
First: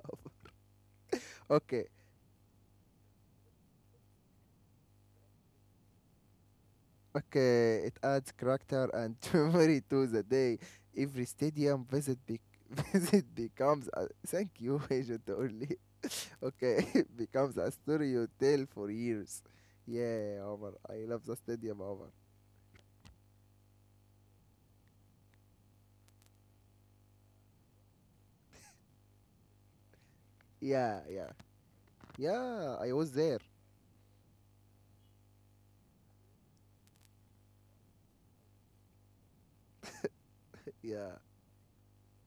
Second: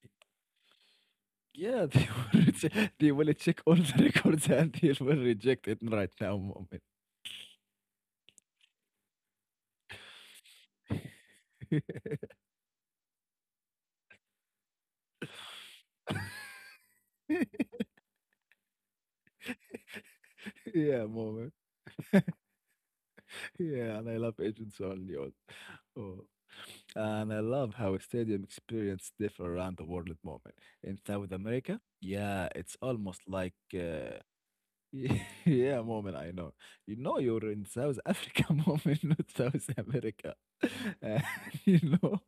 [laughs] okay,
Yeah, they [laughs] will reche they will check all the records, and they will reject it right now moment.
Okay, it adds character and [laughs] memory to the day. Every stadium visit
[laughs]
be- [laughs] visit becomes a thank you, [laughs] Agent Only. Okay, [laughs] it becomes a story you tell for years. Yeah, Omar,
Yeah,
I love the
moment.
stadium, Omar.
Yeah, and I love Agents Only. Oh. And I love how stadium experience differ around the world At moment. In
Yeah, yeah,
South America, yeah, it's
yeah. I was
almost
there.
like uh, [laughs] Yeah, moment, I know. You know you're in South Africa, [laughs] moment, not South America. [laughs]
Yeah,
And [laughs] you know,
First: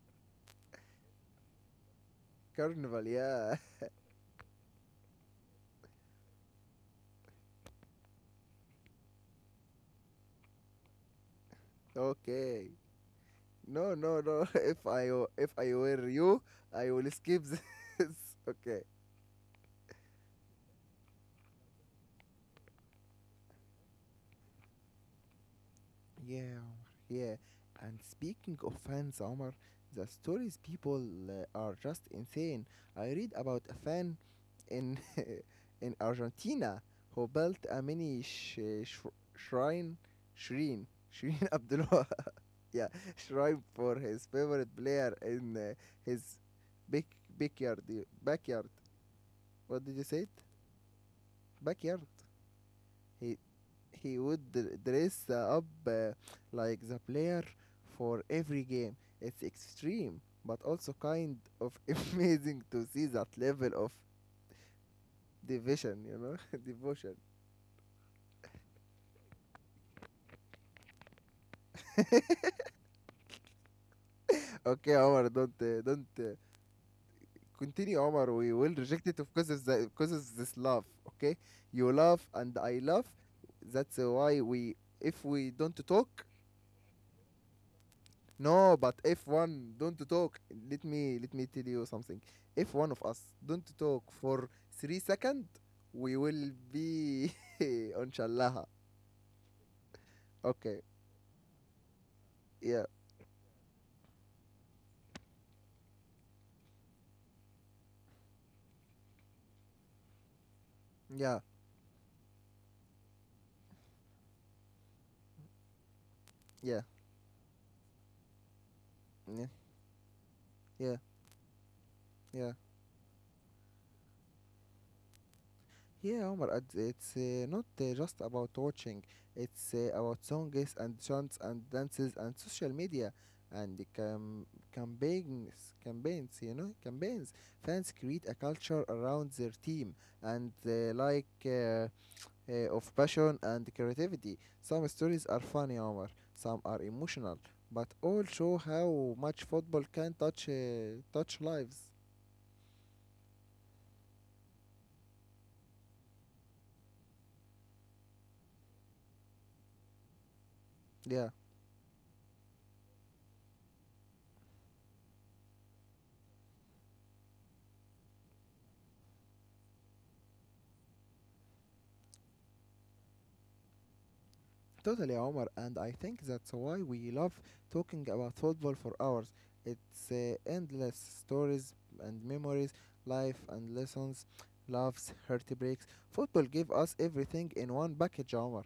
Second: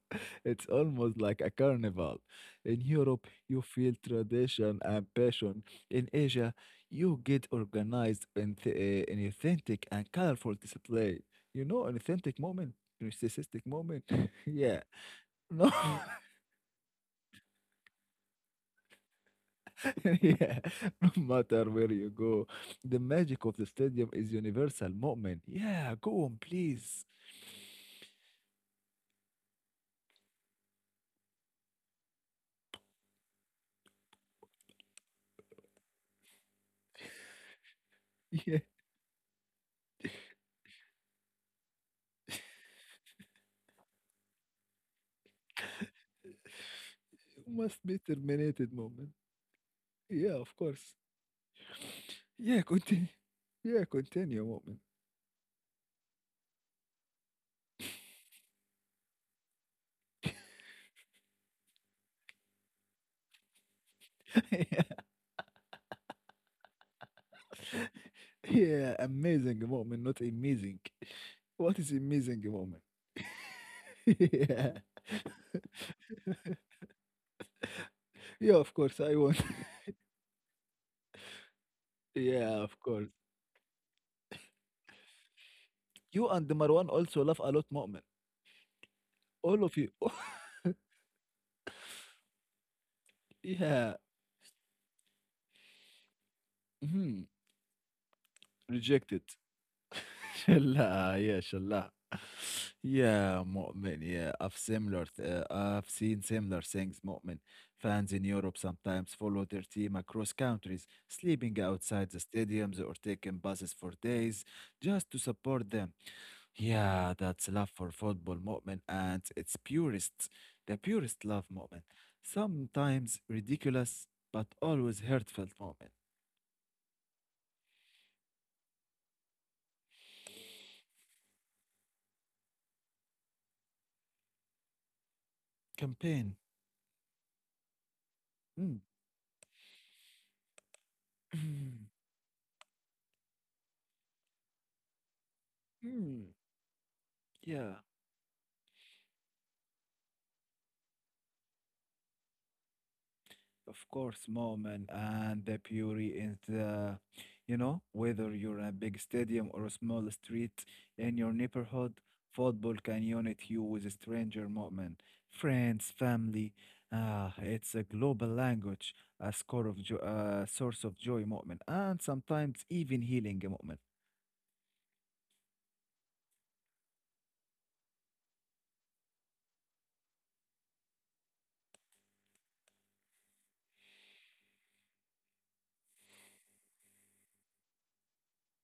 it's almost like a carnival. In
carnival.
Europe,
Yeah,
you feel tradition and passion. In Asia, you get organized in, in authentic and colorful display. You know,
[laughs]
an authentic
okay.
moment, narcissistic
No,
moment.
no,
[laughs]
no. [laughs]
Yeah.
If I w- if
No.
I
[laughs]
were you, I will skip this. [laughs] Okay,
[laughs] Yeah, no matter where you go, the magic of the stadium is universal, moment. Yeah, go
yeah,
on,
Omar, yeah.
please.
And speaking of fans, Omar, the stories people are just insane. I read about a fan in [laughs] in Argentina who built a mini
[laughs] Yeah,
shrine, shrine, [laughs] Abdullah, yeah, shrine for his favorite player in his big backyard.
you must be
Backyard.
terminated, moment.
What did you say? It?
Yeah, of course.
Backyard.
Yeah,
He
continue.
he
Yeah,
would dr-
continue, moment.
dress up like the player for every game. It's extreme, but also kind of [laughs] amazing to see that level of
[laughs] Yeah,
division, you know, [laughs] devotion.
yeah, amazing, moment. Not amazing. What is amazing, moment? [laughs] Yeah.
Okay, Omar, don't
[laughs]
continue, Omar. We
Yeah,
will
of course,
reject it
I want.
because of
[laughs]
because of this love. Okay, you love and
Yeah,
I
of
love.
course.
That's why we if we don't talk.
You and Marwan also laugh a lot, moment.
No, but if
All
one
of you.
don't
[laughs]
talk, let me tell you something. If one of us don't
Yeah.
talk for 3 seconds, we will
Mhm.
be [laughs] on shallaha.
Rejected. [laughs]
Okay.
Shallah.
Yeah.
Yeah, Mu'min, yeah. I've similar, I've seen similar things, Mu'min. Fans in Europe sometimes follow their team across countries,
Yeah.
sleeping outside the stadiums or taking buses for days just to support them.
Yeah.
Yeah, that's love for football, Mu'min, and
Yeah.
it's purest, the
Yeah.
purest love, Mu'min.
Yeah.
Sometimes ridiculous, but always heartfelt, Mu'min.
Yeah, Omar, it's not just about watching. It's about songs and chants and dances and social media and the cam- campaigns,
Campaign.
campaigns, you know, campaigns. Fans create a
Mm.
culture around their team and
[clears throat]
of passion and creativity. Some stories are funny, Omar.
Mm.
Some are emotional,
Yeah.
but all show how much football can touch touch lives.
Of course, moment, and the beauty in the, you know, whether you're in a big stadium or a small street in
Yeah.
your neighborhood, football can unite you with a stranger moment, friends, family. Ah, it's a global language, a source of joy moment, and sometimes even healing moment.
Totally, Omar, and I think that's why we love talking about football for hours. It's endless stories and memories, life and lessons, loves, heartbreaks. Football gave us everything in one package, Omar.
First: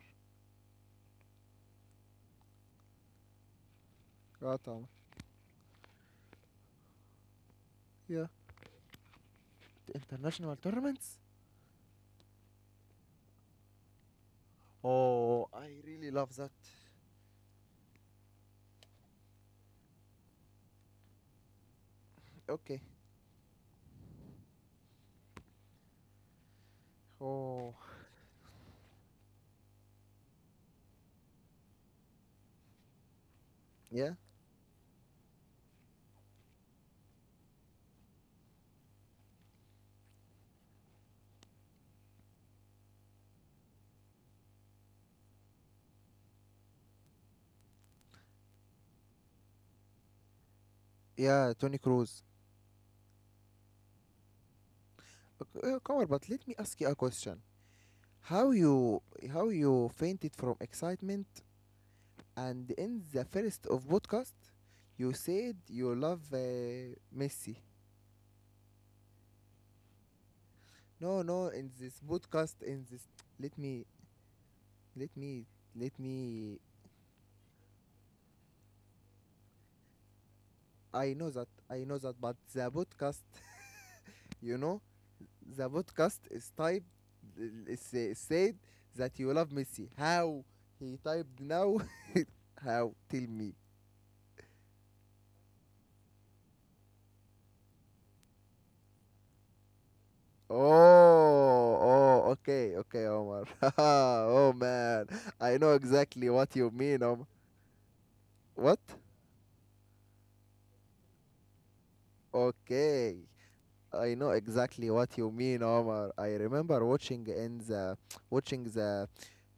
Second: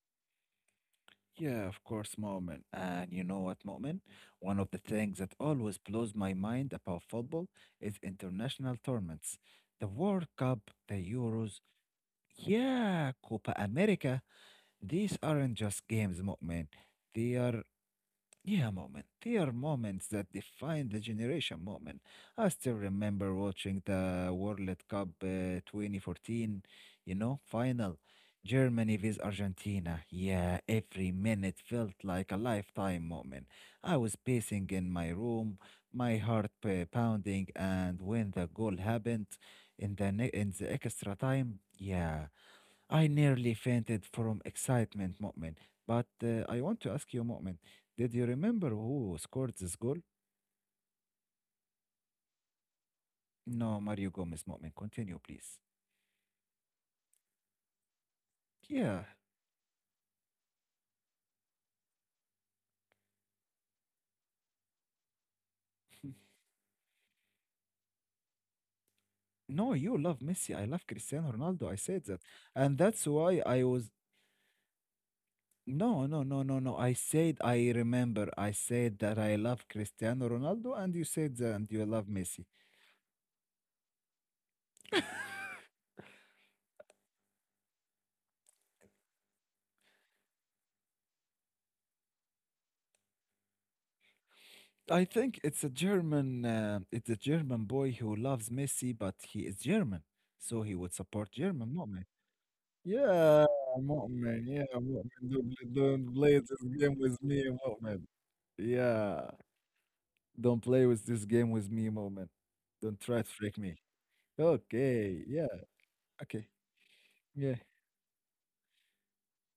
Yeah, of course, Mu'min. And you know what, Mu'min? One
Right,
of the
Omar?
things that always blows my mind about football is
Yeah.
international tournaments. The
The
World
international
Cup, the
tournaments?
Euros, yeah, Copa America. These
Oh,
aren't
I
just
really
games,
love that.
Mu'min. They are yeah, moment. They are moments that define the generation moment. I still
Okay.
remember watching the World Cup 2014, you know,
Oh.
final. Germany vs Argentina. Yeah, every minute felt like a lifetime moment. I
Yeah.
was pacing in my room, my heart pounding, and when the goal happened in the in the extra time, yeah, I nearly fainted from excitement, Mu'min. But I want to ask you, Mu'min, did you remember who scored this goal?
Yeah, Tony Cruz.
No, Mario Gomez, Mu'min. Continue, please.
Okay, Omar, but let me ask you a question. How you
Yeah.
how you fainted from excitement and in the first of podcast you said you love
[laughs]
Messi.
No, you love Messi. I love
No,
Cristiano
no,
Ronaldo.
in
I
this
said that.
podcast,
And
in
that's
this,
why
let
I
me,
was.
let me, let
No, no, no,
me.
no, no. I said I remember. I said that I love Cristiano Ronaldo, and you said that and
I
you
know
love
that, but
Messi.
the podcast, [laughs] you know, the podcast is typed, it's, said that you love Messi. How he typed now? [laughs] How? Tell me.
I think it's a German. It's a German boy who loves Messi, but he is German, so he would support German.
Oh,
No.
oh, okay, okay, Omar.
Yeah,
[laughs]
Mu'min.
Oh
Yeah,
man,
Mu'min.
I know
Don't
exactly
play
what
this
you
game
mean,
with
Omar.
me, Mu'min.
What?
Yeah. Don't play with this game with me, Mu'min. Don't
Okay,
try to trick me.
I know exactly what
Okay.
you
Yeah.
mean, Omar. I
Okay.
remember watching
Yeah.
in the watching the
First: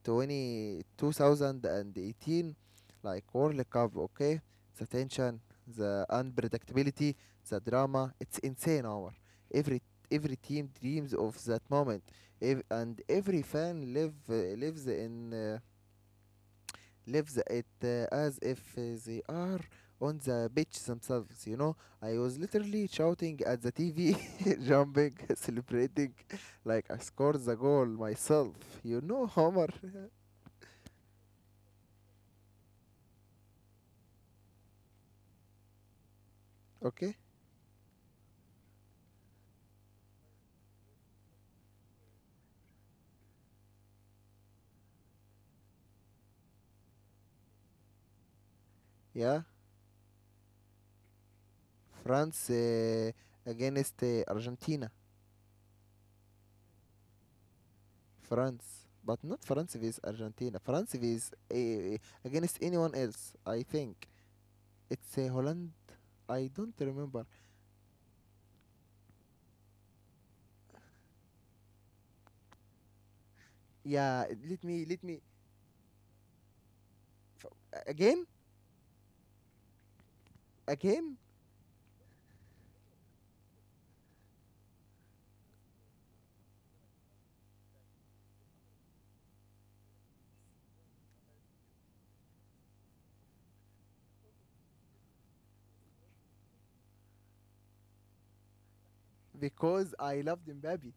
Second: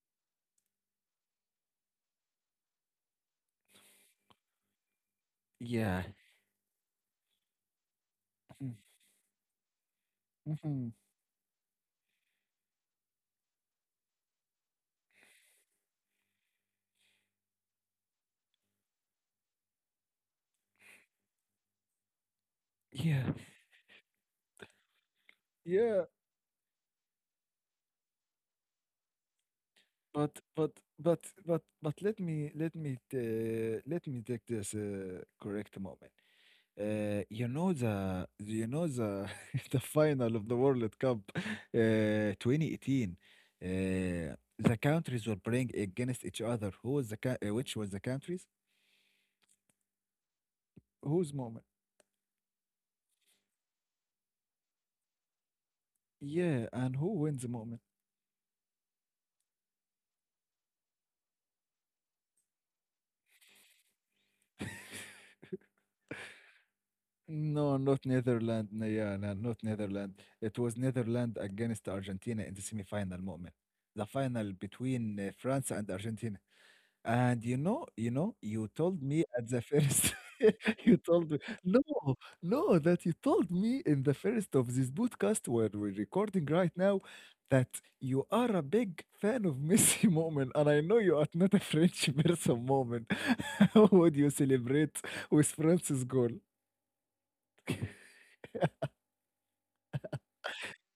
20 2018, like World Cup. Okay, the tension,
Yeah.
the unpredictability, the drama. It's insane, Omar. Every every team
Mm-hmm.
dreams of that moment. And every fan lives it as if they are on the beach themselves, you know. I was literally
Yeah.
shouting at the TV, [laughs] jumping, [laughs]
Yeah.
celebrating like I scored the goal myself, you know, Homer.
But but but but let me take this correct moment.
[laughs] Okay,
You know the [laughs] the final of the World Cup 2018, uh, the countries were playing against each other, who was the which was the countries.
yeah.
Whose moment?
France against Argentina.
Yeah, and who wins the moment?
France. But not France vs Argentina. France vs against anyone else, I think. It's Holland. I don't remember.
No, not Netherlands, no, yeah no, not Netherlands, it was Netherlands against Argentina in the semi-final moment. The
Yeah,
final
let me, let
between
me.
France and Argentina. And you know you
Again?
know, you told [laughs] me at the first. [laughs] You
Again?
told me no, no, that you told me in the first of this podcast where we're recording right now that you are a big fan of [laughs] Messi moment, and I know you are not a French person moment. [laughs] How would you celebrate with France's goal? [laughs]
Because I loved Mbappe.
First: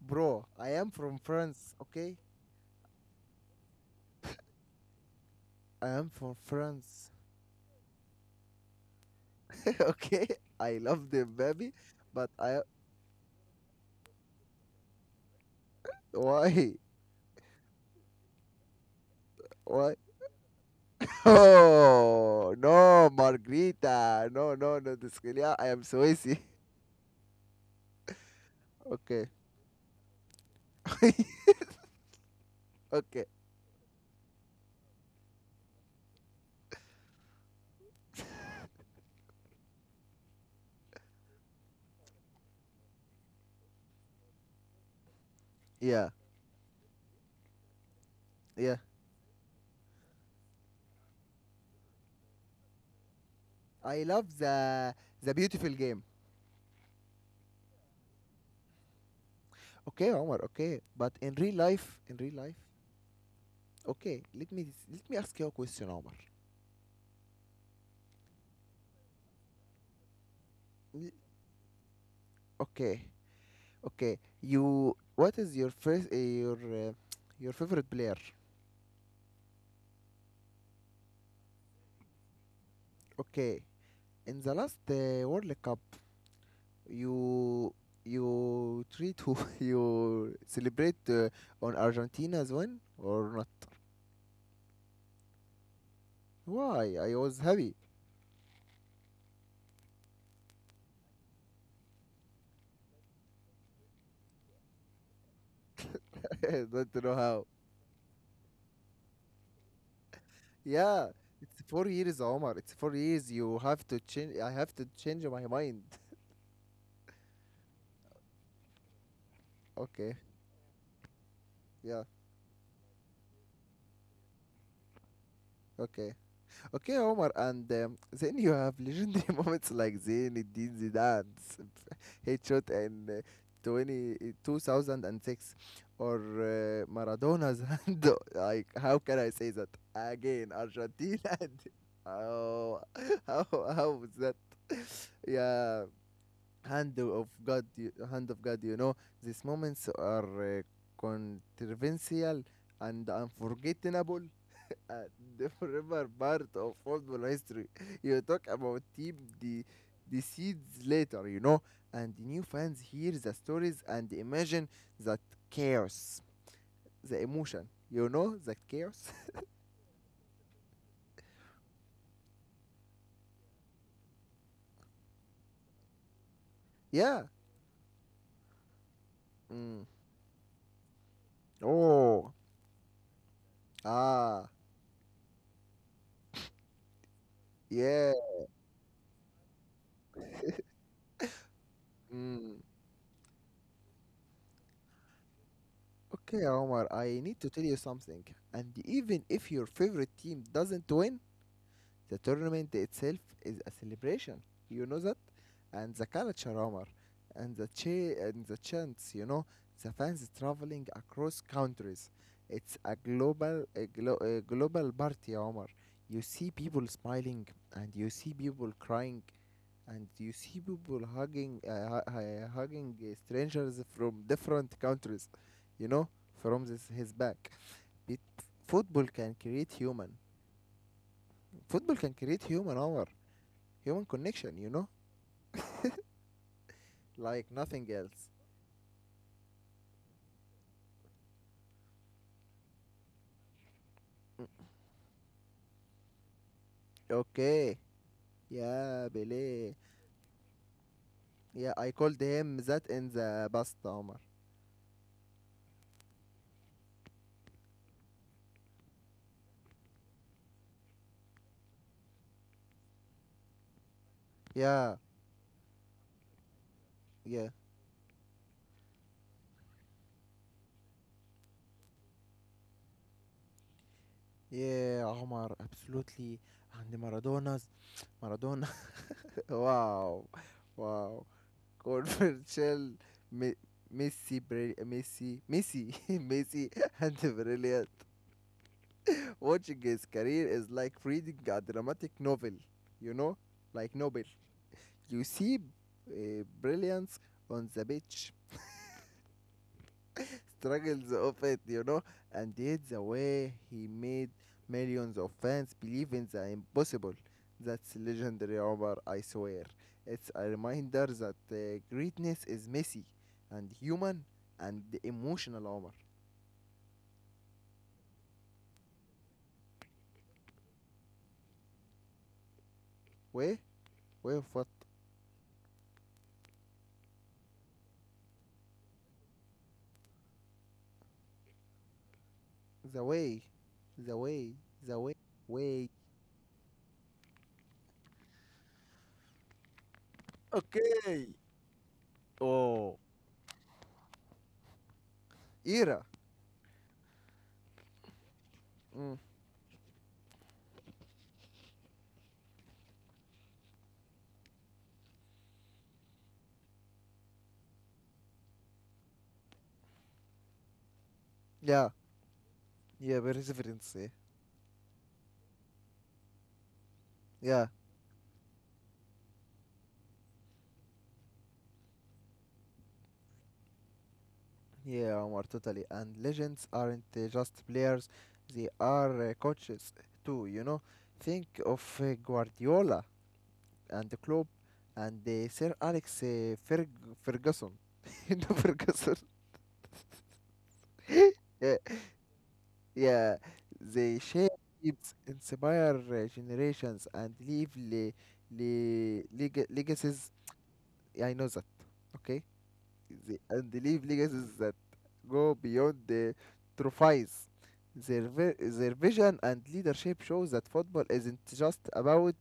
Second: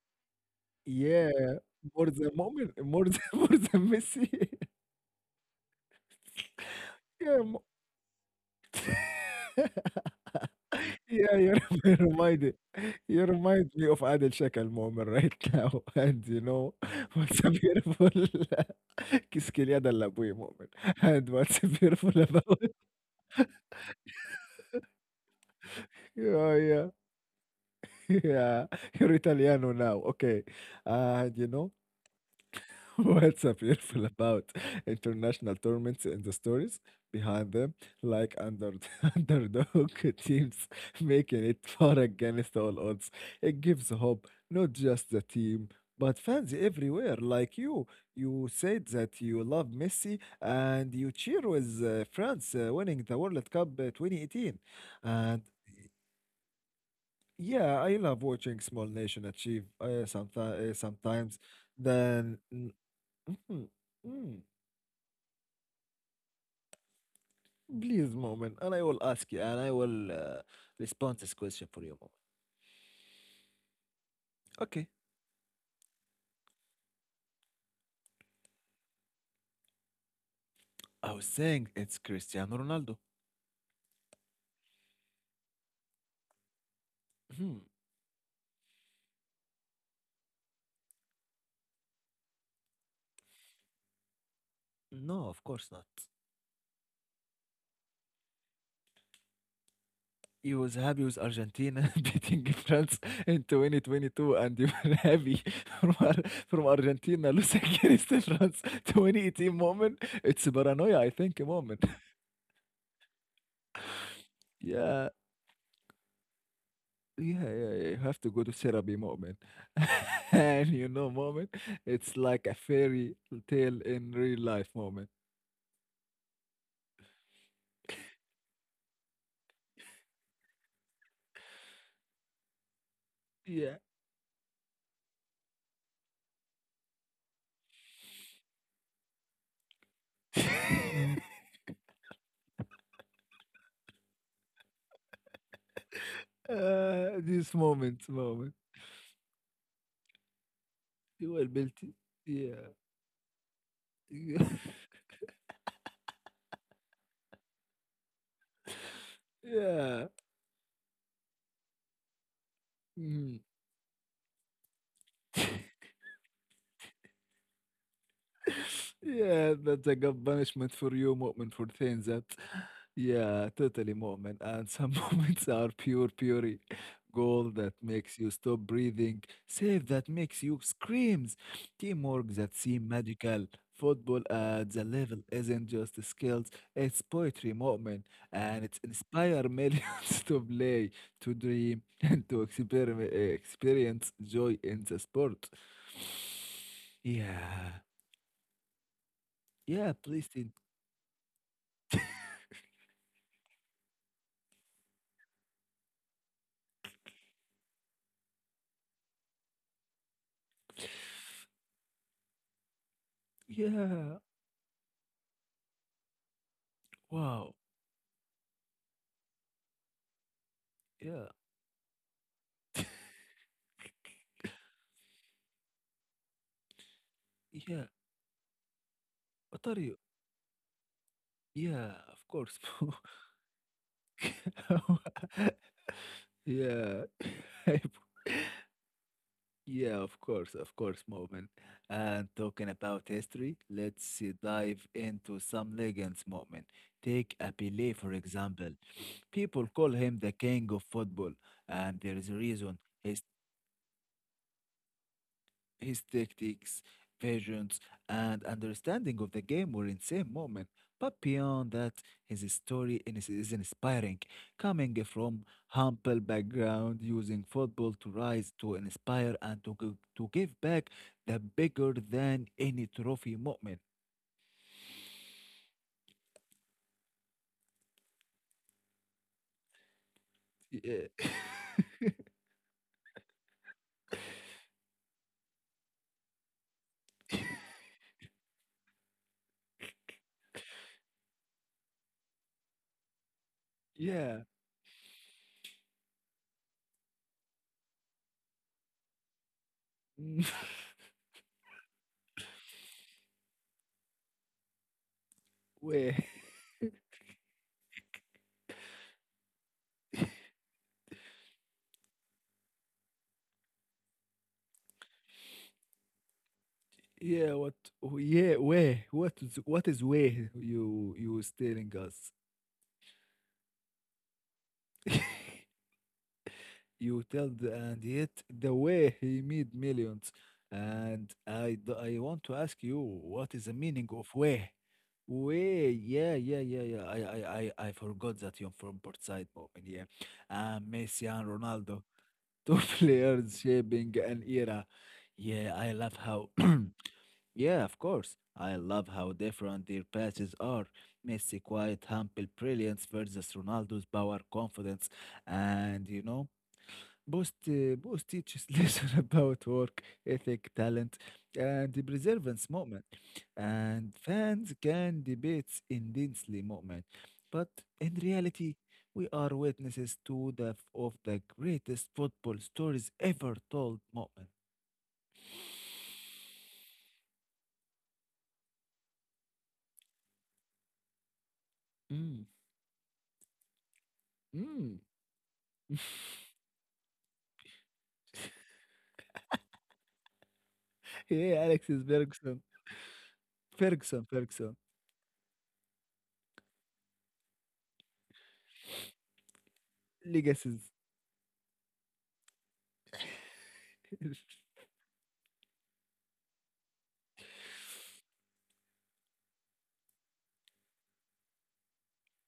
Bro, I am from
Yeah,
France, okay?
more the moment, more the, [laughs] more the Messi.
I am from France,
[laughs] Yeah, mo
[laughs]
[laughs]
okay? I love
Yeah, you
Mbappe,
[laughs]
but
reminded,
I.
you remind me of Adel Shekel moment right now, [laughs] and you know
Why?
what's a beautiful [laughs] Kiskeli Adel
Why?
Labouy moment, and
[laughs]
what's a beautiful
Oh,
about
no, Margarita. No, no, no, this yeah, I am
[laughs]
Swissy.
yeah, yeah, [laughs] yeah, you're
Okay.
Italiano now, okay,
[laughs]
and you know. [laughs]
Okay.
What's so beautiful about international tournaments and the stories behind them, like under [laughs] underdog teams making it far against all odds. It gives hope, not just the team,
Yeah,
but fans everywhere. Like you
yeah.
said that you love Messi and you cheer with France winning the World Cup
I love
2018,
the
and
beautiful game.
yeah, I love watching small nation achieve
Okay, Omar,
sometimes.
okay. But
Sometimes
in
then.
real life,
Mm, mhm,
okay,
mm.
let me ask you a question, Omar.
Please, moment, and I will ask you, and I will respond this question for you, moment.
Okay. Okay,
Okay.
you. What is your first uh, your favorite player?
I was saying it's Cristiano Ronaldo.
Okay, in the last World Cup,
Hmm.
you you treat who [laughs] you celebrate on Argentina's win or not?
No, of course not.
Why? I was happy.
He was happy with Argentina [laughs] beating France in 2022, and you were happy [laughs] from,
[laughs]
from
Don't know
Argentina
how.
losing [laughs] against France 2018 moment. It's paranoia, I
Yeah,
think, a
it's
moment.
4 years, Omar. It's 4 years. You have to change. I
[laughs]
have to
Yeah.
change my mind. [laughs]
Yeah, yeah, yeah. You have to go to therapy, moment,
Okay.
[laughs] and you know, moment,
Yeah.
it's like a fairy tale in real life, moment.
Okay. Okay, Omar, and then you have legendary [laughs] moments like Zinedine Zidane's [laughs] headshot in uh,
Yeah.
20, uh, 2006 or Maradona's [laughs] hand. Like, how can I say that again? Argentina.
[laughs]
[laughs] And, oh, [laughs] how is that? [laughs] Yeah,
Mm.
hand of
This
God,
moment,
hand of
moment.
God. You know, these moments are
You are built.
controversial
Yeah.
and unforgettable
[laughs]
and [laughs] never part of football history. You talk about team de-
Yeah.
deceits later, you know, and the new fans hear
Yeah.
the stories and imagine that chaos, the emotion, you know, that chaos.
Yeah, that's like a good punishment for you, Mu'min, for things that, yeah, totally Mu'min. And some [laughs] moments are pure
[laughs] Yeah.
gold that makes you stop breathing, save
Mm.
that makes you screams, teamwork
Oh.
that seem magical. Football
Ah.
at the level isn't just skills, it's poetry, Mu'min,
Yeah.
and it's inspire millions [laughs] to play, to dream, and to
Mm.
experience joy in the sport.
Okay, Omar, I need to tell
Yeah.
you something. And even if your
Yeah,
favorite
please.
team
Think.
doesn't win, the tournament itself is a celebration, you know that? And the culture, Omar, and and the chants, you know, the fans traveling across countries. It's a
Yeah.
global party, Omar. You see people smiling,
Wow.
and you see people crying, and you see people
Yeah.
hugging strangers from different countries, you know, from this, his back.
Yeah.
It, football can
What
create
are you?
human.
Yeah,
Football can
of
create
course.
human, Omar, human connection, you know,
[laughs] Yeah.
like
[laughs] Hey,
nothing else.
bro. Yeah, of course, Moment. And talking about history, let's dive into some legends, Moment. Take a
Okay.
Pelé, for example.
Yeah,
People
Billy.
call him the king of football,
Yeah, I
and there
called
is a
him
reason.
that in
His
the past, Omar.
His tactics, visions, and understanding of the game were insane moment. But beyond that, his story is inspiring. Coming
Yeah,
from humble background, using
yeah,
football to rise, to inspire, and to, to give back the bigger than any trophy moment.
yeah, Omar, absolutely. And Maradona. [laughs] Wow,
Yeah.
wow.
[laughs]
Controversial, Me- Messi, bri- Messi, Messi, [laughs] Messi, and brilliant. Watching his career is like reading a dramatic novel, you know, like novel.
Yeah.
You see brilliance on the beach,
Mm.
struggles of it, you know, and yet the way he made millions of fans
[laughs]
believe in
Where?
the impossible. That's legendary, Omar, I swear. It's a reminder that greatness is messy and human and emotional, Omar.
Yeah, what? Yeah, where? What is where you was telling us?
Way? Way of what?
[laughs] You tell the and yet the way he made millions. And I, I want to ask you,
The way.
what is the meaning
The
of
way.
way?
The way.
Way,
Way.
yeah, yeah, yeah, yeah. I forgot that you're from Port Said, Moment, yeah. And Messi
Okay.
and Ronaldo, [laughs] two
Oh.
players shaping an era. Yeah, I
Era.
love how [clears throat] Yeah, of course. I love
Mm.
how different their passes are. Messi quiet, humble brilliance versus Ronaldo's power, confidence, and you know. Bost teaches [laughs] lesson about work ethic, talent, and
Yeah.
the perseverance moment,
Yeah, perseverance. Eh?
and fans can debate intensely moment. But
Yeah.
in reality, we are witnesses to the of the greatest football stories ever told moment.
Yeah, Omar, totally. And legends aren't just players, they are coaches too, you know. Think of
Mm.
Guardiola and the club
Mm. [laughs]
and Sir Alex Ferguson. [laughs] You know, Ferguson? [laughs]
Yeah,
Yeah,
Alex is Ferguson,
yeah. They
Ferguson,
shape,
Ferguson,
inspire generations, and leave legacies.
legacies.
I know that, okay? They and leave
[laughs]
legacies that go beyond the trophies. Their vision and leadership shows that football isn't just about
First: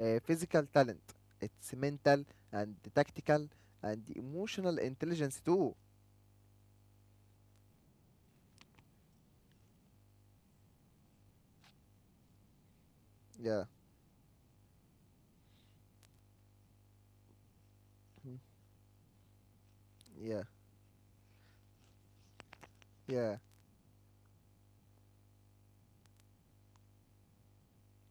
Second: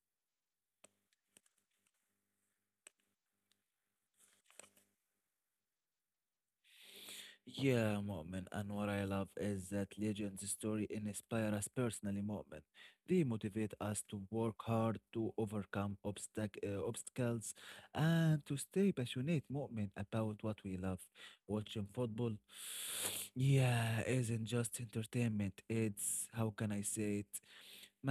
physical talent. It's mental and tactical and emotional intelligence too.
Yeah, Mu'min, and what I love is that legends' story inspire us personally, Mu'min. They
Yeah,
motivate us to work hard, to overcome obstacles,
mm,
and to stay passionate, Mu'min,
yeah,
about what we love. Watching football, [sighs]
yeah.
yeah, isn't just entertainment. It's, how can I say it,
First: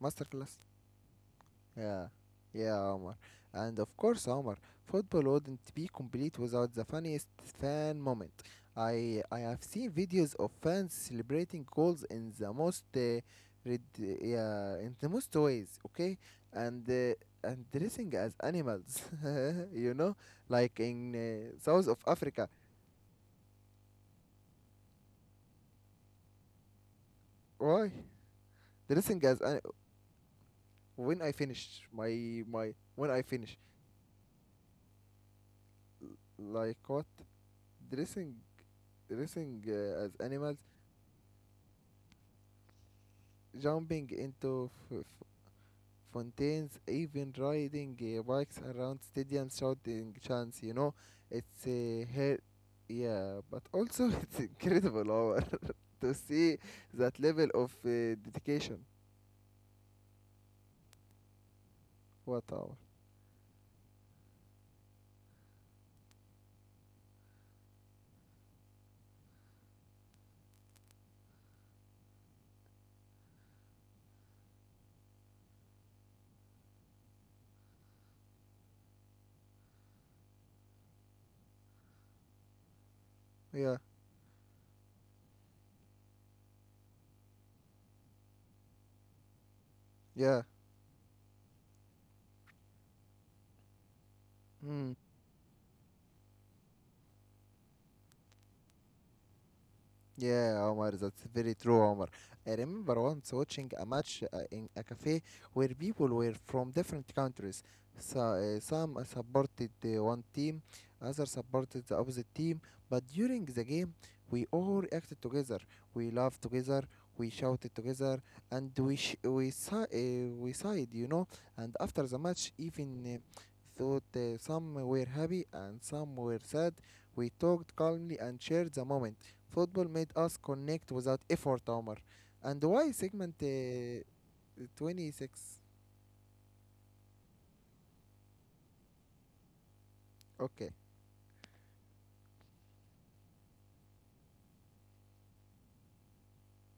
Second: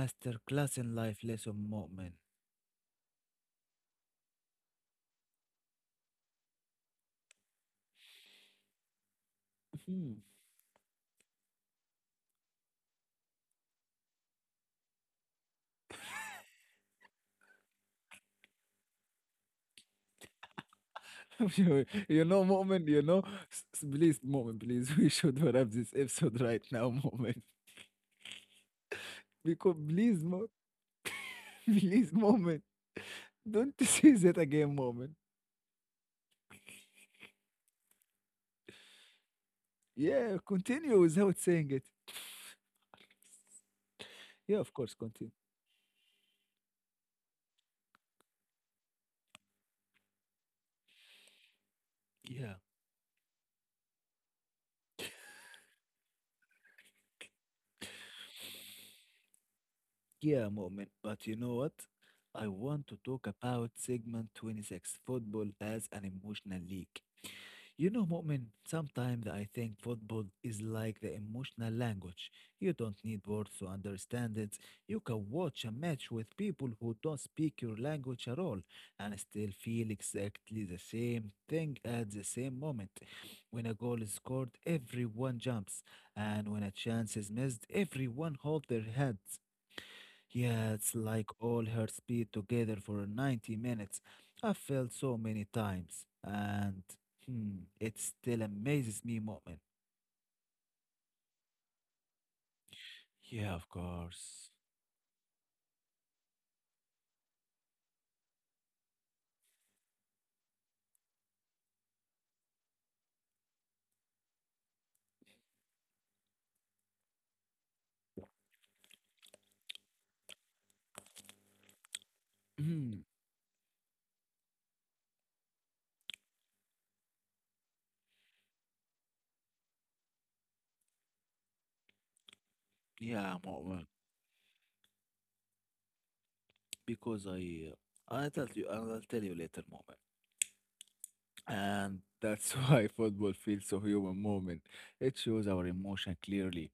Masterclass.
in life lesson,
Yeah,
Mu'min.
yeah, Omar. And of course, Omar, football wouldn't be complete without the funniest fan moment. I have seen
Mhm.
videos of fans celebrating goals in the most rid- yeah, in the most ways, okay? And uh, and dressing as animals, [laughs] you know, like in
[laughs]
South of Africa.
You know, please, moment, please, [laughs] we should wrap this episode right now, [laughs] moment.
Why? Dressing as
Because please,
when I
[laughs]
finish
please,
my
moment.
my when I finish
Don't [laughs] say that again, moment.
like what? Dressing dressing as
Yeah,
animals
continue without saying it.
jumping
Yeah, of
into
course, continue.
fountains, even riding bikes around stadiums, shouting chants. You know, it's her,
Yeah,
yeah, but also [laughs] it's incredible hour [laughs] to see that level of dedication.
yeah, moment. But you know what? I
What hour?
want to talk about segment 26 football as an emotional league. You know, Mu'min, sometimes I think football is like the emotional language. You don't need words to understand it. You can watch a match with people who don't speak your language at all and still feel exactly the same thing at the same moment. When
Yeah,
a goal is scored, everyone jumps, and when a chance is missed, everyone holds their heads.
yeah.
Yeah, it's like all her speed together for 90 minutes. I felt
Mm.
so many times, and hmm, it still amazes me, Mu'min.
Yeah, Omar, that's very true, Omar. I remember once
Yeah,
watching
of
a match
course.
in a cafe where people were from different countries. So, some supported one team, others supported the opposite team, but during the game, we all acted together. We laughed together, we shouted together, and we sh- we si- we sighed, you know. And after the match, even
Hmm,
thought some were happy and some were sad, we talked calmly and shared the moment. Football made us connect without effort, Omar. And why segment
yeah, Mu'min,
26?
because I tell you, I'll tell you later, Mu'min.
Okay.
And that's [laughs] why football feels so human moment. It shows our emotion clearly.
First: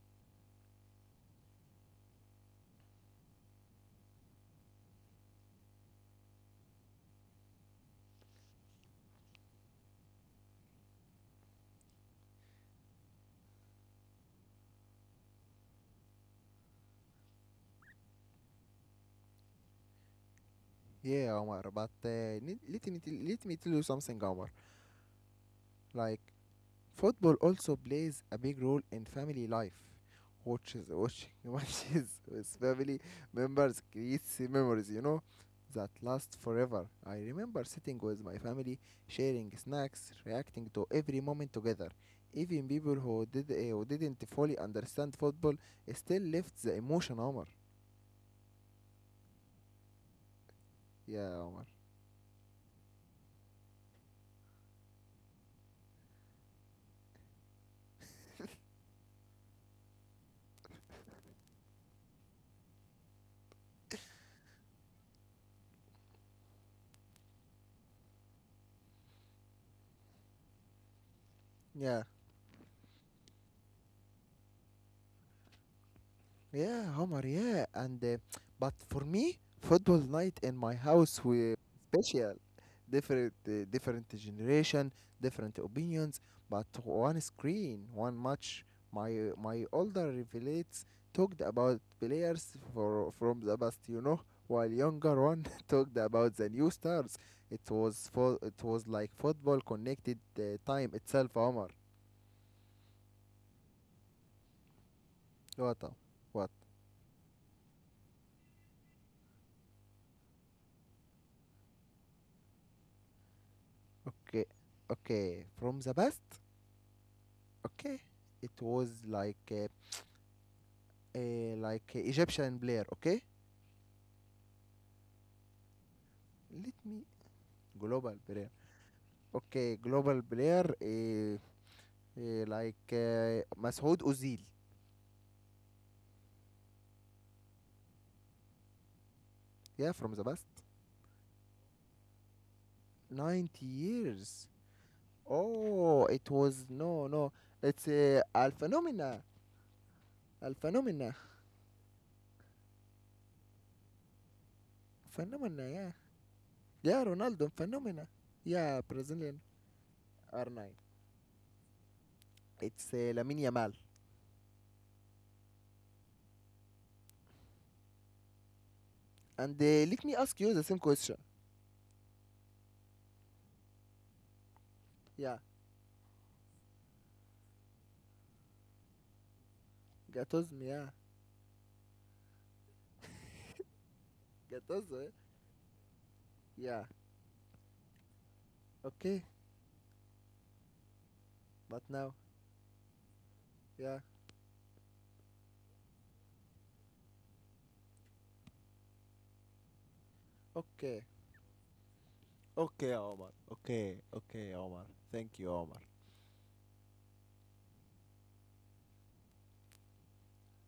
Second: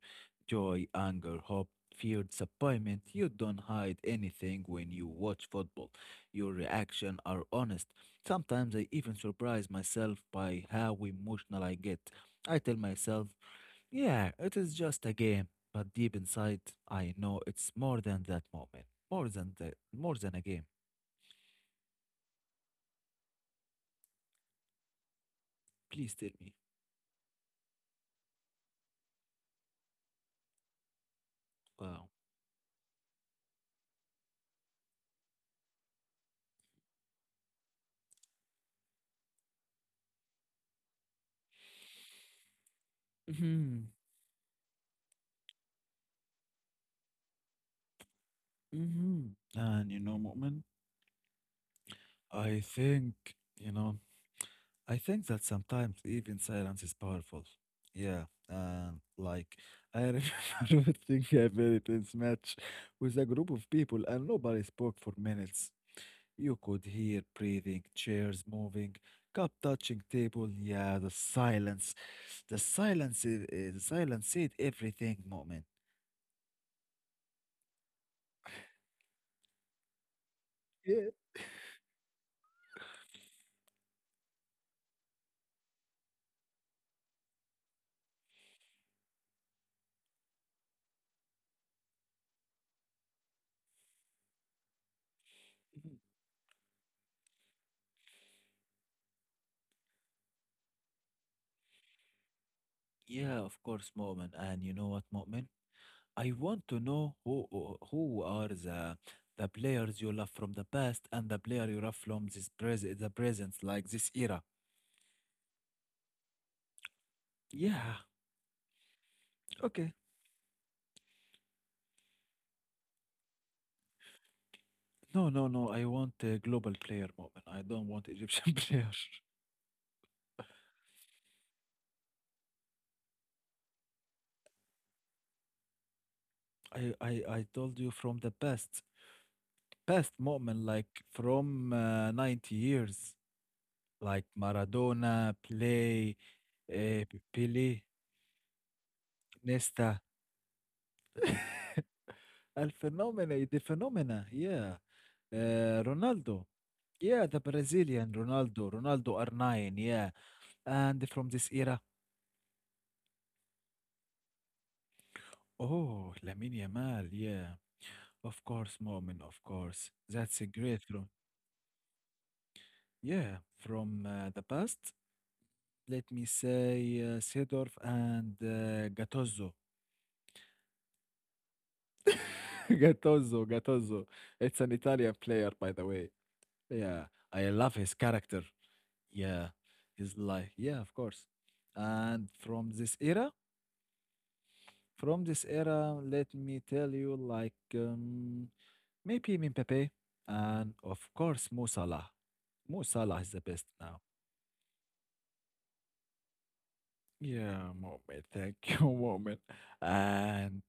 Joy, anger, hope, fear, disappointment. You don't hide anything when you watch football. Your reactions are honest. Sometimes I even surprise myself by how emotional I get. I tell myself, yeah, it is just a game. But deep inside, I know it's more than that moment. More than that, more than a game.
Yeah, Omar, but let me tell you something, Omar.
Please
Like,
tell me.
football also plays a big role in family life. Watching [laughs]
Wow.
matches with family members creates memories, you know, that last forever. I remember sitting with my family, sharing snacks, reacting to every moment together. Even people who
[laughs]
didn't fully understand football still left the emotion, Omar.
Hmm. And you know, Mu'min,
Yeah, Omar.
I think, you know, I think that sometimes even silence is powerful. Yeah.
[laughs]
And like, I remember [laughs] thinking a very tense match with a group of people and nobody spoke for minutes. You could hear breathing, chairs moving, cup touching table. Yeah, the silence.
Yeah.
The silence, the silence said everything, Mu'min.
Yeah, Omar, yeah. And but for me, football night in my
Yeah.
house were special. Different, different generation, different opinions, but one screen, one match. My older revelates talked about players for from the past, you know, while younger one [laughs] talked about the new stars. It was like football connected time itself, Omar.
Yeah, of course, Mu'min. And you know what, Mu'min?
What?
I
What?
want to know who are the players you love from the past and the player you love from this pres the present, like this era.
Okay, okay. From the past.
Yeah,
Okay, it was
okay.
like Egyptian player. Okay,
No. I want a global
let me.
player, Mu'min. I don't want
Global player.
Egyptian [laughs] player.
Okay, global player, uh, like Masoud Ozil.
I told you from the past,
Yeah,
past
from the past,
Mu'min, like from 90 years,
90
like
years.
Maradona,
Oh,
Play,
it was
uh,
no, no,
Pele,
it's Al Phenomena.
Nesta,
Al Phenomena.
[laughs] Al Phenomena, the Phenomena, yeah.
Phenomena, yeah.
Ronaldo.
Yeah,
Yeah, the
Ronaldo Phenomena.
Brazilian Ronaldo,
Yeah,
Ronaldo
Brazilian
R9, yeah.
R9.
And from this era,
It's Lamine Yamal.
oh, Lamine Yamal, yeah. Of course, moment, of
And
course.
let me ask
That's a
you the same
great from,
question.
yeah, from the past.
Yeah,
Let me say Seedorf and Gattuso.
Gattuso. Yeah,
[laughs] Gattuso. It's an
Gattuso, eh?
Italian player, by the way.
Yeah.
Yeah, I love his character.
Okay.
Yeah, his life. Yeah, of course.
But now.
And from this era,
Yeah.
From this era, let me tell you, like maybe Mbappe and
Okay.
of course Mo Salah.
Okay,
Mo
Omar.
Salah is the best
Okay.
now.
Okay, Omar. Thank you, Omar.
Yeah, Mu'min. Thank you, [laughs] Mu'min. And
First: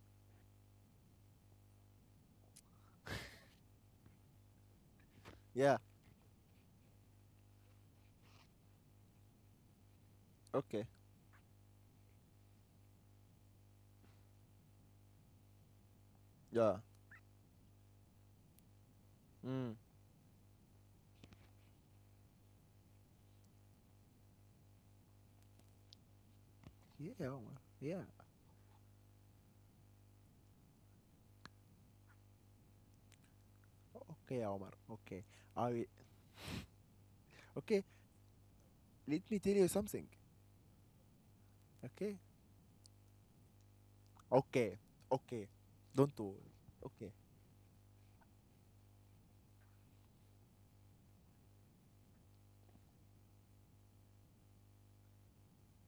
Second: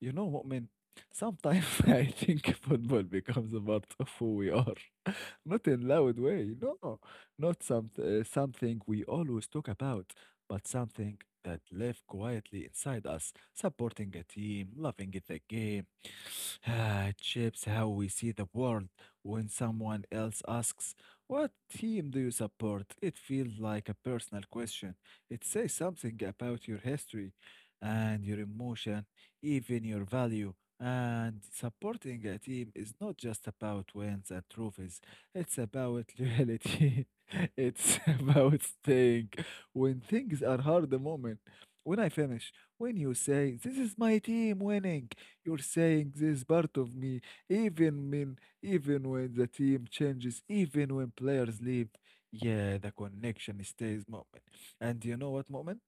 you know, Mu'min, sometimes [laughs] I think football becomes a part of who we are. Not
Yeah.
in loud way, no. Not some, something we always talk about, but
Okay.
something that lives quietly inside us, supporting a team, loving the game. [sighs]
Yeah.
Ah, it shapes how we see the world. When
Mm.
someone else asks, what team do you support? It feels like a personal question. It says something about your
Yeah,
history
Omar. Yeah.
and your emotion, even your value. And supporting a team is not just about wins
Okay,
and
Omar.
trophies.
Okay.
It's
I will.
about loyalty. [laughs]
Okay.
It's about staying
Let me tell you
when
something.
things are hard. The moment when I
Okay.
finish, when you say, this is my team
Okay.
winning,
Okay.
you're saying,
Don't
this is
worry.
part of
Okay.
me. Even when, even when the team changes, even when players leave, yeah, the connection stays, moment. And you know what, moment?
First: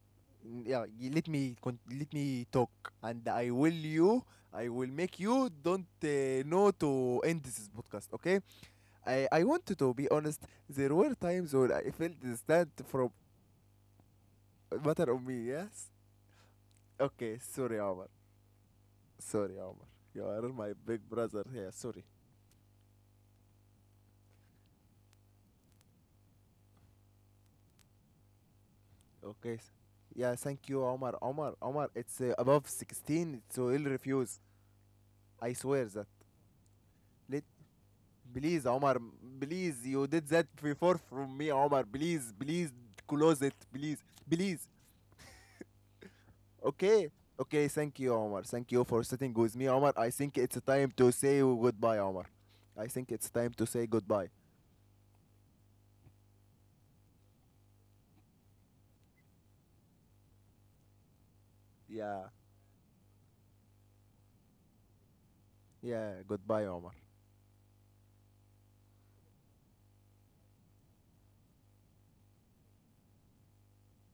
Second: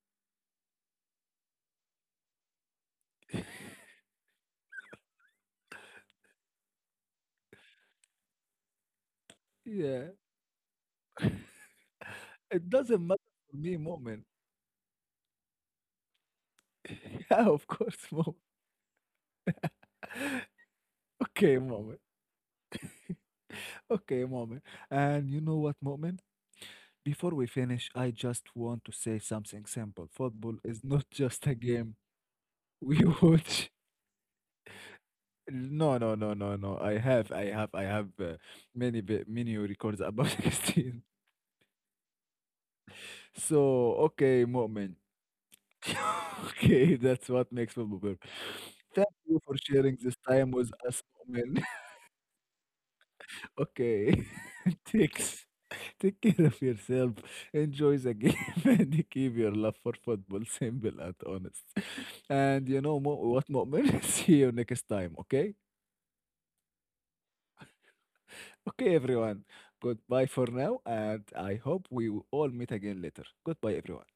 Mm. Yeah. Let me let me talk, and I
[laughs]
will you. I will make you don't know to end this podcast. Okay. I wanted to be
Yeah,
honest. There were times when I felt
it
distant
doesn't
from
matter for me, moment.
matter on me, yes?
[laughs]
Okay,
Yeah, of
sorry, Omar.
course, moment.
Sorry, Omar. You are
[laughs]
my big brother
Okay,
here.
moment.
Sorry.
Okay, moment. And you know what, moment? Before we finish, I just want to say
Okay.
something simple.
Yeah,
Football
thank
is [laughs]
you,
not
Omar.
just
Omar,
a
Omar,
game
it's above
we [laughs]
16,
watch.
so he'll refuse. I swear
No,
that.
no, no, no, no.
Let,
I have
Please, Omar,
many, many
please,
records
you did
about [laughs]
that before
16.
from me, Omar. Please, please, close it,
So,
please.
okay,
Please,
Mu'min. [laughs] okay,
okay.
that's what
Okay,
makes football
thank you,
better.
Omar. Thank you for
Thank
sitting
you for
with me, Omar.
sharing
I
this
think
time
it's
with
time
us,
to say
Mu'min.
goodbye, Omar. I think it's time to say
Okay.
goodbye.
[laughs] Takes Take care of yourself. Enjoy the game [laughs] and keep your love for football [laughs] simple and honest.
Yeah.
And you know what, Mu'min? [laughs] See you next time, okay?
Yeah, goodbye, Omar.
Okay, everyone. Goodbye for now, and I hope we will all meet again later. Goodbye, everyone.